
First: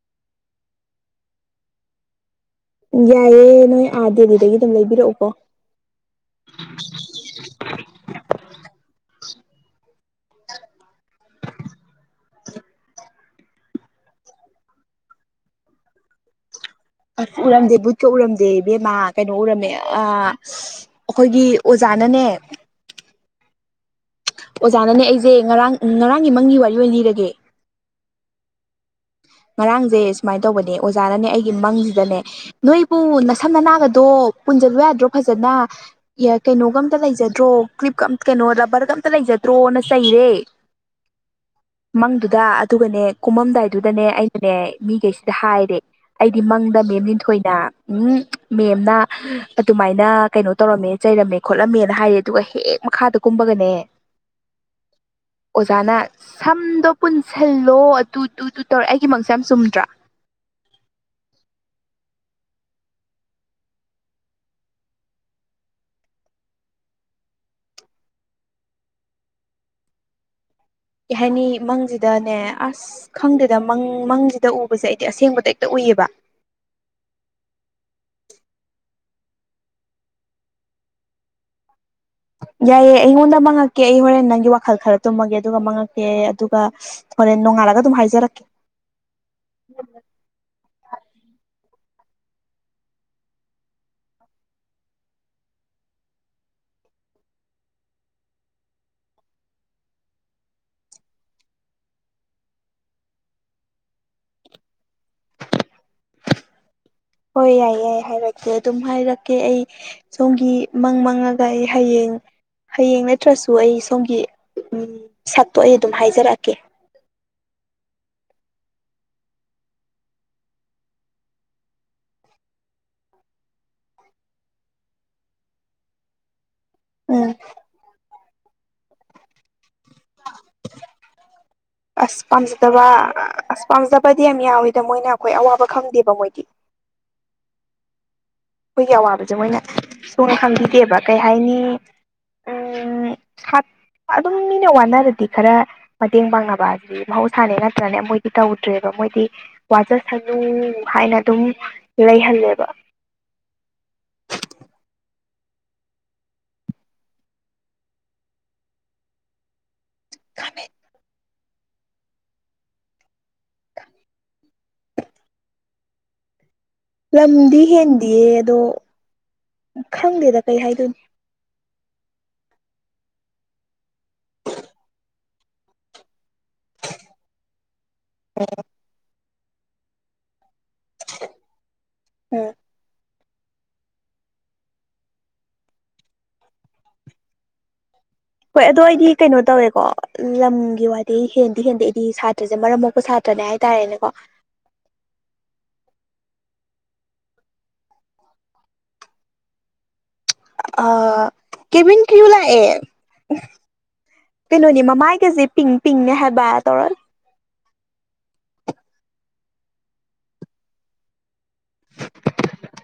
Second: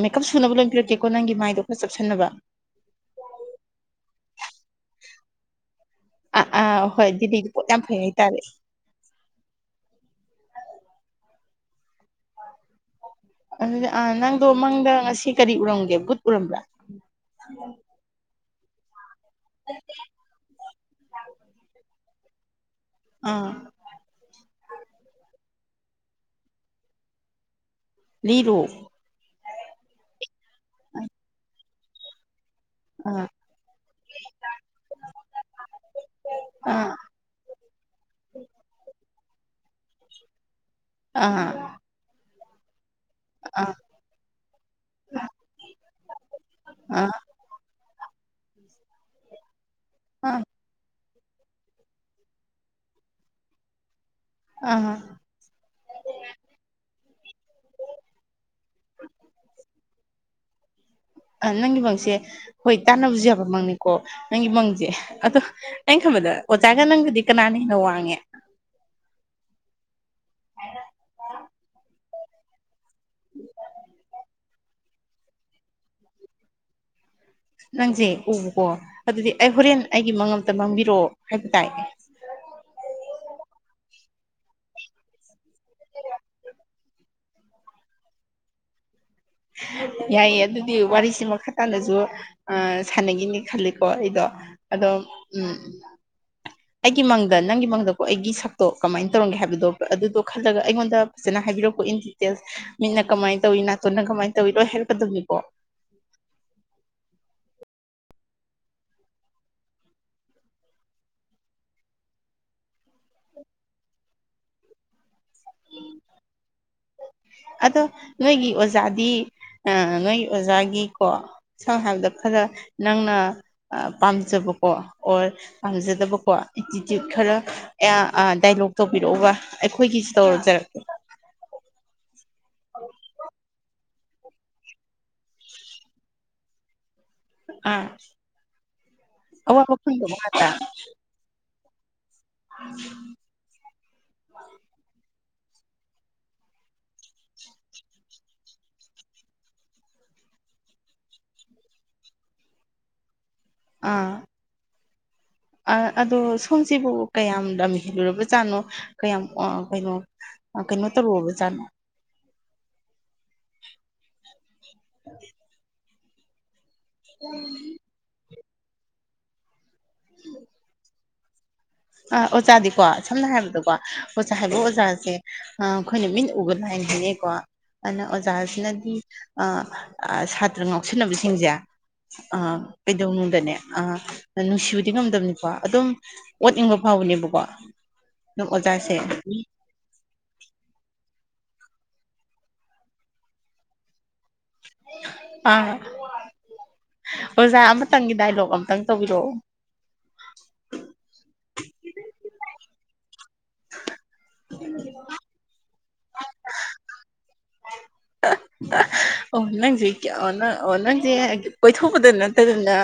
ꯃꯦꯀꯞ ꯁꯨꯅꯕ ꯂꯣꯏ ꯄꯤꯔꯛꯀꯦꯀꯣ ꯅꯪꯒꯤ ꯃꯥꯏꯗꯣ ꯈꯔ ꯆꯞꯁꯤꯟꯅꯕ ꯌꯥꯏꯑꯦ ꯅꯣꯏ ꯑꯥ ꯗꯦꯜꯂꯤꯗꯒꯤ ꯑꯗꯨꯝ ꯂꯩꯕꯤꯔꯛꯎꯀꯣ ꯑꯥ ꯑꯥ ꯍꯣꯏ ꯑꯗꯨꯗꯤꯒꯤ ꯄꯣꯠ ꯌꯥꯝ ꯐꯩ ꯍꯥꯏꯇꯥꯔꯦ ꯑꯗꯨꯥ ꯅꯪꯗꯣ ꯃꯥꯡꯗ ꯉꯁꯤ ꯀꯔꯤ ꯎꯔꯝꯒꯦ ꯕꯨꯠ ꯎꯔꯝꯕ꯭ꯔꯥ ꯑꯁ ꯎꯔꯝꯗꯦ ꯕꯨꯠꯀ ꯎꯔꯝꯗꯦ ꯏꯕꯦꯝꯃꯥ ꯀꯩꯅꯣ ꯎꯔꯝꯃꯦ ꯑ ꯑꯩꯈꯣꯏꯒꯤ ꯑꯣꯖꯥ ꯃꯅꯦ ꯑꯥ ꯑꯣꯖꯥꯅꯅꯦ ꯑꯩꯁꯦ ꯉꯔꯥꯡ ꯉꯔꯥꯡꯒꯤ ꯃꯪꯒꯤ ꯋꯥꯔꯤ ꯑꯣꯏꯅ ꯂꯤꯔꯒꯦ ꯂꯤꯔꯣ ꯉꯔꯥꯡꯁꯦ ꯁꯨꯃꯥꯏꯅ ꯇꯧꯕꯅꯦ ꯑꯣꯖꯥꯅꯅꯦ ꯑꯩꯒꯤ ꯃꯪꯁꯤꯗꯅꯦ ꯅꯣꯏꯕꯨ ꯑꯥ ꯅꯁꯝ ꯅꯅꯥꯒꯗꯣ ꯄꯨꯟꯁꯤꯜꯂꯨ ꯌꯥꯗ꯭ꯔꯣ ꯐꯖꯅ ꯌꯥ ꯀꯩꯅꯣꯒ ꯑꯥ ꯑꯝꯇ ꯂꯩꯖꯗ꯭ꯔꯣ ꯀ꯭ꯂꯤꯞ ꯀꯩꯅꯣ ꯔꯕꯔꯒ ꯑꯝꯇ ꯂꯩꯖꯗ꯭ꯔꯣꯅ ꯆꯩꯔꯦ ꯑꯥ ꯃꯪꯗꯨꯗ ꯑꯗꯨꯒꯅꯦ ꯑꯥ ꯀꯨꯝꯃꯝꯗꯥꯏꯗꯨꯗꯅꯦ ꯑꯩꯅꯅꯦ ꯃꯤꯈꯩꯁꯤꯗ ꯍꯥꯏꯔꯦ ꯑꯩꯗꯤ ꯃꯪꯗ ꯃꯦꯝ ꯑꯥ ꯂꯤꯟꯊꯣꯏꯅ ꯎꯝ ꯃꯦꯝꯅ ꯑꯗꯨꯃꯥꯏꯅ ꯀꯩꯅꯣ ꯇꯧꯔꯝꯃꯦ ꯆꯩꯔꯝꯃꯦ ꯈꯣꯠꯂꯝꯃꯦꯅ ꯍꯥꯏꯔꯦ ꯑꯗꯨꯒ ꯍꯦꯛ ꯃꯈꯥꯗ ꯀꯨꯝꯕꯒꯅꯦ ꯑ ꯑꯣꯖꯥꯅ ꯁꯝꯗꯣ ꯄꯨꯟꯁꯤꯜꯂꯣ ꯑꯗꯨ ꯇꯨ ꯇꯨ ꯇꯧꯔ ꯑꯩꯒꯤ ꯃꯁꯦ ꯌꯥꯝ ꯆꯨꯝꯗ꯭ꯔꯥ ꯅꯪꯒꯤ ꯃꯪꯁꯦ ꯍꯣꯏ ꯇꯥꯟꯅꯕꯁꯨ ꯌꯥꯕ ꯃꯪꯅꯤꯀꯣ ꯅꯪꯒꯤ ꯃꯪꯁꯦ ꯑꯗꯣ ꯑꯩꯅ ꯈꯕꯗ ꯑꯣꯖꯥꯒ ꯅꯪꯕꯨꯗꯤ ꯀꯅꯥꯅ ꯍꯦꯟꯅ ꯋꯥꯡꯉꯦ ꯍ ꯀꯩ ꯍꯥꯏꯅꯤ ꯃꯪꯁꯤꯗꯅꯦ ꯑꯁ ꯈꯪꯗꯦꯗ ꯃꯪ ꯃꯪꯁꯤꯗ ꯎ ꯑꯩꯣꯏꯁꯦ ꯑꯩꯗꯤ ꯑꯁꯦꯡꯕꯗ ꯍꯦ ꯎꯏꯌꯦꯕ ꯅꯪꯁꯦ ꯎꯕꯀꯣ ꯑꯗꯨꯗꯤ ꯑꯩ ꯍꯣꯔꯦꯟ ꯑꯩꯒꯤ ꯃꯪ ꯑꯝꯇ ꯃꯥꯡꯕꯤꯔꯛꯑꯣ ꯍꯥꯏꯕ ꯇꯥꯏ ꯌꯥꯏꯑꯦ ꯑꯩꯉꯣꯟꯗ ꯃꯥꯡꯉꯛꯀꯦ ꯑꯩ ꯍꯣꯔꯦꯟ ꯅꯪꯒꯤ ꯋꯥꯈꯜ ꯈꯔ ꯇꯨꯝꯃꯒꯦ ꯑꯗꯨꯒ ꯃꯥꯡꯉꯛꯀꯦ ꯑꯗꯨꯒ ꯍꯣꯔꯦꯟ ꯅꯣꯡꯉꯥꯜꯂꯒ ꯑꯗꯨꯝ ꯍꯥꯏꯖꯔꯛꯀꯦ ꯌꯥꯏꯌꯦ ꯑꯗꯨꯗꯤ ꯋꯥꯔꯤꯁꯦ ꯃꯈꯥ ꯇꯥꯅꯁꯨ ꯑ ꯁꯥꯟꯅꯈꯤꯅꯤꯒ ꯈꯜꯂꯤꯀꯣ ꯑꯩꯗꯣ ꯑꯗꯣ ꯎꯝ ꯑꯩꯒꯤ ꯃꯪꯗ ꯅꯪꯒꯤ ꯃꯪꯗꯀꯣ ꯑꯩꯒꯤ ꯁꯛꯇꯣ ꯀꯃꯥꯏꯅ ꯇꯧꯔꯝꯒꯦ ꯍꯥꯏꯕꯗꯣ ꯑꯗꯨꯗꯣ ꯈꯜꯂꯒ ꯑꯩꯉꯣꯟꯗ ꯐꯖꯅ ꯍꯥꯏꯕꯤꯔꯛꯎꯀꯣ ꯏꯟ ꯗꯤꯇꯦꯜꯁ ꯃꯤꯠꯅ ꯀꯃꯥꯏꯟ ꯇꯧꯏ ꯅꯥꯇꯣꯟꯅ ꯀꯃꯥꯏꯟ ꯇꯧꯏ ꯂꯣꯏ ꯍꯥꯏꯔꯛꯀꯗꯕꯅꯤꯀꯣ ꯍꯣꯏ ꯌꯥꯏ ꯌꯥꯏ ꯍꯥꯏꯔꯛꯀꯦ ꯑꯗꯨꯝ ꯍꯥꯏꯔꯛꯀꯦ ꯑꯩ ꯁꯣꯝꯒꯤ ꯃꯪ ꯃꯪꯉꯒ ꯑꯩ ꯍꯌꯦꯡ ꯍꯌꯦꯡ ꯅꯠꯇ꯭ꯔꯁꯨ ꯑꯩ ꯁꯣꯝꯒꯤ ꯎꯝ ꯁꯛꯇꯣ ꯑꯩ ꯑꯗꯨꯝ ꯍꯥꯏꯖꯔꯛꯀꯦ ꯑꯗꯣ ꯅꯣꯏꯒꯤ ꯑꯣꯖꯥꯗꯤ ꯑ ꯅꯣꯏꯒꯤ ꯑꯣꯖꯥꯒꯤꯀꯣ ꯁꯝꯅ ꯍꯥꯏꯕꯗ ꯈꯔ ꯅꯪꯅ ꯄꯥꯝꯖꯕꯀꯣ ꯑꯣꯔ ꯄꯥꯝꯖꯗꯕꯀꯣ ꯑꯦꯇꯤꯇ꯭ꯌꯨꯠ ꯎꯝ ꯈꯔ <unintelligible> ꯗꯥꯏꯂꯣꯛ ꯇꯧꯕꯤꯔꯛꯎꯕ ꯑꯩꯈꯣꯏꯒꯤꯁꯨ ꯇꯧꯔꯖꯔꯛꯀꯦ ꯑꯁ ꯄꯥꯝꯖꯗꯕ ꯑꯁ ꯄꯥꯝꯖꯕꯗꯤ ꯌꯥꯝ ꯌꯥꯎꯋꯤꯗ ꯃꯣꯏꯅ ꯑꯩꯈꯣꯏ ꯑꯋꯥꯕ ꯈꯪꯗꯦꯕ ꯃꯣꯏꯗꯤ ꯑꯥ ꯑꯩꯈꯣꯏꯒꯤ ꯑꯋꯥꯕꯁꯦ ꯃꯣꯏꯅ ꯑꯋꯥꯕ ꯐꯪꯗꯕ ꯁꯨꯛꯈꯪ ꯉꯥꯛꯇ ꯈꯪꯈꯤꯗꯦꯕ ꯀꯩ ꯍꯥꯏꯅꯤ <unintelligible> ꯎꯝ ꯑꯗꯨꯝ ꯃꯤꯅ ꯋꯥꯅꯔꯗꯤ ꯈꯔ ꯃꯇꯦꯡ ꯄꯥꯡꯅꯕ ꯍꯥꯏꯁꯤꯗꯤ ꯃꯍꯧꯁꯥꯅꯦ ꯅꯠꯇ꯭ꯔꯅꯦ ꯃꯣꯏꯗꯤ ꯇꯧꯗ꯭ꯔꯦꯕ ꯃꯣꯏꯗꯤ ꯋꯥꯖꯁꯅꯨ ꯍꯥꯏꯅ ꯑꯗꯨꯝ ꯂꯩꯍꯜꯂꯦꯕ ꯑꯥ ꯑ ꯑꯗꯣ ꯁꯣꯝꯁꯤꯕꯨ ꯀꯌꯥꯝ ꯂꯝ ꯍꯦꯜꯂꯨꯔꯕꯖꯥꯠꯅꯣ ꯀꯌꯥꯝ ꯑ ꯀꯩꯅꯣ ꯀꯩꯅꯣ ꯇꯧꯔꯨꯔꯕꯖꯥꯠꯅꯣ <inaudible> ꯂꯝꯗꯤ ꯍꯦꯟꯗꯤꯌꯦ ꯑꯗꯣ ꯈꯪꯗꯦꯗ ꯀꯩ ꯍꯥꯏꯗꯣꯏꯅꯣ ꯑꯥ ꯑꯣꯖꯥꯗꯤꯀꯣ ꯁꯝꯅ ꯍꯥꯏꯔꯕꯗꯀꯣ ꯑꯣꯖꯥ ꯍꯥꯏꯕ ꯑꯣꯖꯥꯁꯦ ꯑꯥ ꯑꯩꯈꯣꯏꯅ ꯃꯤꯠꯅ ꯎꯕ ꯂꯥꯏꯅꯦ ꯍꯥꯏꯅꯩꯀꯣ ꯑꯗꯨꯅ ꯑꯣꯖꯥꯁꯤꯅꯗꯤ ꯑ ꯁꯥꯇ꯭ꯔ ꯉꯥꯎ ꯁꯟꯅꯕꯁꯤꯡꯁꯦ ꯎꯝ ꯑꯥ ꯀꯩꯗꯧꯅꯨꯡꯗꯅꯦ ꯑꯥ ꯅꯨꯡꯁꯤꯕꯗꯤ ꯉꯝꯗꯕꯅꯤꯀꯣ ꯑꯗꯨꯝ ꯑꯣꯠꯅꯤꯡꯕ ꯐꯥꯎꯕꯅꯦꯕꯀꯣ ꯑꯗꯨꯝ ꯍꯣꯏ ꯑꯗꯣ ꯑꯣꯖꯥꯁꯦ ꯑꯩꯗꯤ ꯀꯩꯅꯣ ꯇꯧꯋꯦꯀꯣ ꯂꯝꯒꯤ ꯋꯥꯗꯤ ꯍꯦꯟꯗꯤ ꯍꯦꯟꯗꯦ ꯑꯩꯗꯤ ꯁꯥꯇ꯭ꯔꯖꯦ ꯃꯔꯝ ꯃꯣꯛꯄ ꯁꯥꯇ꯭ꯔꯅꯦ ꯍꯥꯏꯇꯥꯔꯦꯅꯦꯀꯣ ꯑꯥ ꯑꯣꯖꯥ ꯑꯃꯇꯪꯒꯤ ꯗꯥꯏꯂꯣꯛ ꯑꯝꯇꯪ ꯇꯧꯕꯤꯔꯛꯑꯣ ꯑ ꯀꯦꯕꯤꯟ ꯀꯔꯤꯎ ꯂꯥꯛꯑꯦ ꯀꯩꯅꯣꯅꯦ ꯃꯃꯥꯏꯒꯖꯦ ꯄꯤꯡ ꯄꯤꯡꯅꯦ ꯍꯥꯏꯕ ꯇꯧꯔꯅꯤ ꯑꯣ ꯅꯪꯖꯦ ꯀꯤꯌꯅꯥ ꯑꯣ ꯅꯪꯖꯦ ꯀꯣꯏꯊꯣꯛꯀꯗꯣꯏ ꯅꯠꯇꯗꯅ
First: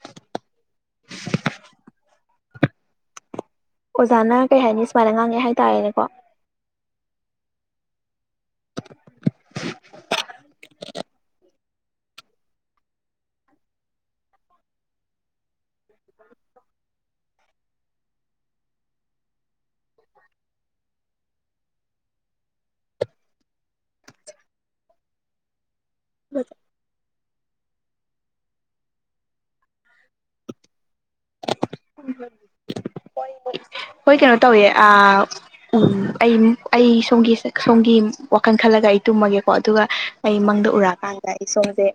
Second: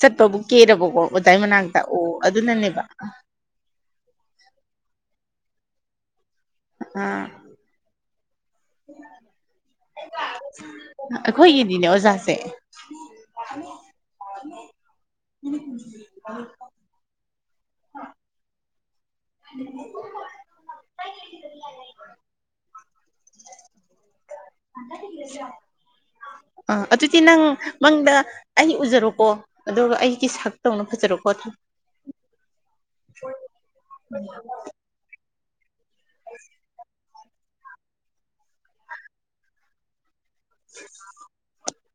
ꯆꯠꯇꯧꯕꯨ ꯀꯦꯔꯕꯣ ꯑꯣꯖꯥꯏ ꯃꯅꯥꯛꯇ ꯑꯣ ꯑꯗꯨꯅꯅꯦꯕ ꯑꯣꯖꯥꯅ ꯀꯩ ꯍꯥꯏꯅꯤ ꯁꯨꯃꯥꯏꯅ ꯉꯥꯡꯉꯥꯛꯉꯦ ꯍꯥꯏꯇꯥꯔꯦꯅꯦꯀꯣ ꯑ ꯑꯩꯈꯣꯏꯒꯤ ꯗꯤꯅꯦ ꯑꯣꯖꯥꯁꯦ <inaudible> <inaudible> ꯑꯥ ꯑꯗꯨ ꯑꯗꯨꯗꯤ ꯅꯪ ꯃꯪꯗ ꯑꯩ ꯎꯖꯔꯣꯀꯣ ꯑꯗꯨꯒ ꯑꯩꯒꯤ ꯁꯛꯇꯧꯅ ꯐꯖꯔꯣꯀꯣ ꯍꯣꯏ ꯍꯣꯏ ꯍꯣꯏ ꯀꯩꯅꯣ ꯇꯧꯋꯦ ꯑꯥ ꯎꯝ ꯑꯩ ꯑꯩ ꯁꯣꯝꯒꯤ ꯁꯣꯝꯒꯤ ꯋꯥꯈꯜ ꯈꯜꯂꯒ ꯑꯩ ꯇꯨꯝꯃꯒꯦꯀꯣ ꯑꯗꯨꯒ ꯑꯩ ꯃꯪꯗ ꯎꯔꯛꯑꯀꯥꯟꯗ ꯑꯩ ꯁꯣꯝꯁꯦ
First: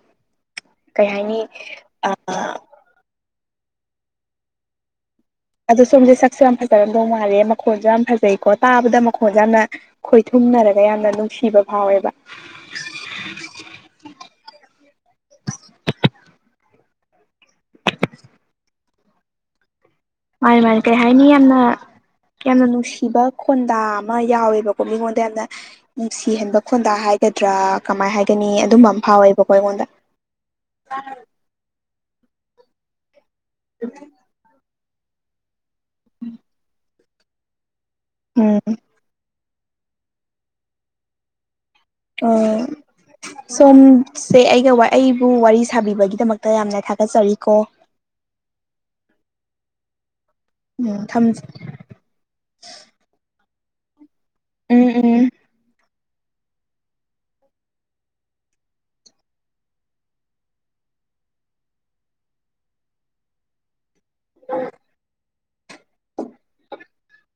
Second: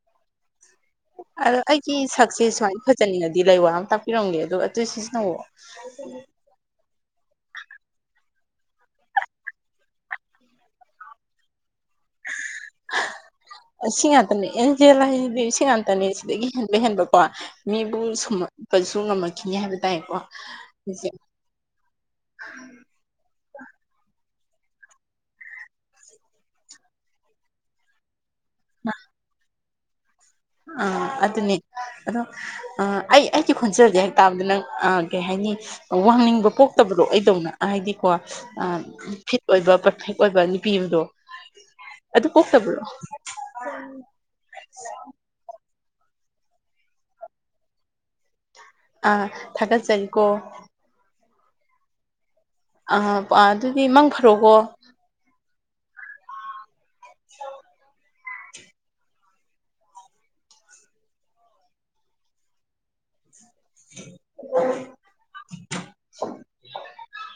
ꯀꯩ ꯍꯥꯏꯅꯤ ꯑꯗꯣ ꯑꯩꯒꯤ ꯁꯛꯁꯦ ꯑꯥ ꯁꯨꯃꯥꯏꯅ ꯐꯖꯅꯤꯡꯉꯗꯤ ꯂꯥꯏꯋꯥ ꯑꯝ ꯇꯥꯛꯄꯤꯔꯝꯒꯦ ꯑꯗꯣ ꯑꯗꯨ ꯁꯤꯖꯤꯟꯅꯧꯋꯣ ꯁꯣꯝꯖꯦ ꯁꯛꯁꯨ ꯌꯥꯝ ꯐꯖꯔꯝꯗꯧ ꯃꯥꯂꯦ ꯃꯈꯣꯟꯖꯨ ꯌꯥꯝ ꯐꯖꯩꯀꯣ ꯇꯥꯕꯗ ꯃꯈꯣꯟꯖꯦ ꯌꯥꯝꯅ ꯈꯣꯏꯊꯨꯝꯅꯔꯒ ꯌꯥꯝꯅ ꯅꯨꯡꯁꯤꯕ ꯐꯥꯎꯋꯦꯕ ꯁꯤ ꯉꯥꯛꯇꯅꯦ ꯑꯦꯟꯖꯦꯜ ꯍꯥꯏꯖꯤꯗꯤ ꯁꯤ ꯉꯥꯛꯇꯅꯦ ꯁꯤꯗꯒꯤ ꯍꯦꯟꯕ ꯍꯦꯟꯕꯀꯣ ꯃꯤꯕꯨꯝ ꯁꯨꯝꯃꯛꯄꯖꯨ ꯉꯝꯃꯛꯈꯤꯅꯤ ꯍꯥꯏꯕ ꯇꯥꯏꯀꯣ ꯃꯥꯅꯦ ꯃꯥꯅꯦ ꯀꯩ ꯑꯩꯁꯦ ꯍꯥꯏꯅꯤ ꯌꯥꯝꯅ ꯌꯥꯝꯅ ꯅꯨꯡꯁꯤꯕ ꯈꯣꯟꯗꯥ ꯑꯃ ꯌꯥꯎꯋꯦꯕꯀꯣ ꯃꯤꯉꯣꯟꯗ ꯌꯥꯝꯅ ꯅꯨꯡꯁꯤꯍꯟꯕ ꯈꯣꯟꯗꯥ ꯍꯥꯏ ꯒꯗ꯭ꯔꯥ ꯀꯃꯥꯏ ꯍꯥꯏꯒꯅꯤ ꯑꯗꯨꯝꯕ ꯑꯃ ꯐꯥꯎꯋꯦꯕꯀꯣ ꯑꯩꯉꯣꯟꯗ ꯑ ꯑꯗꯨꯅꯦ ꯑꯗꯣ ꯑ ꯑꯩ ꯑꯩꯒꯤ ꯈꯣꯟꯖꯦꯜꯖꯦ ꯍꯦꯛ ꯇꯥꯕꯗ ꯅꯪ ꯑ ꯀꯩ ꯍꯥꯏꯅꯤ ꯋꯥꯉꯥꯡꯅꯤꯡꯕ ꯄꯣꯛꯇꯕꯗꯣ ꯑꯩꯗꯧꯅ ꯍꯥꯏꯗꯤꯀꯣ ꯑ ꯎꯝ ꯐꯤꯠ ꯑꯣꯏꯕ ꯄꯔꯐꯦꯛ ꯑꯣꯏꯕ ꯅꯨꯄꯤ ꯑꯕꯗꯣ ꯑꯗꯨ ꯄꯣꯛꯇꯕ꯭ꯔꯣ ꯏꯆꯦ ꯑꯩꯒ ꯋꯥ ꯑꯩꯕꯨ ꯋꯥꯔꯤ ꯁꯥꯕꯤꯕꯒꯤꯗꯃꯛꯇ ꯌꯥꯝꯅ ꯊꯥꯒꯠꯆꯔꯤꯀꯣ ꯑ ꯊꯥꯒꯠꯆꯔꯤꯀꯣ ꯎꯝ ꯊꯝꯖ ꯑ ꯑꯥ ꯑꯗꯨꯗꯤ ꯃꯪ ꯐꯔꯣꯀꯣ ꯎꯝ ꯎꯝ <inaudible>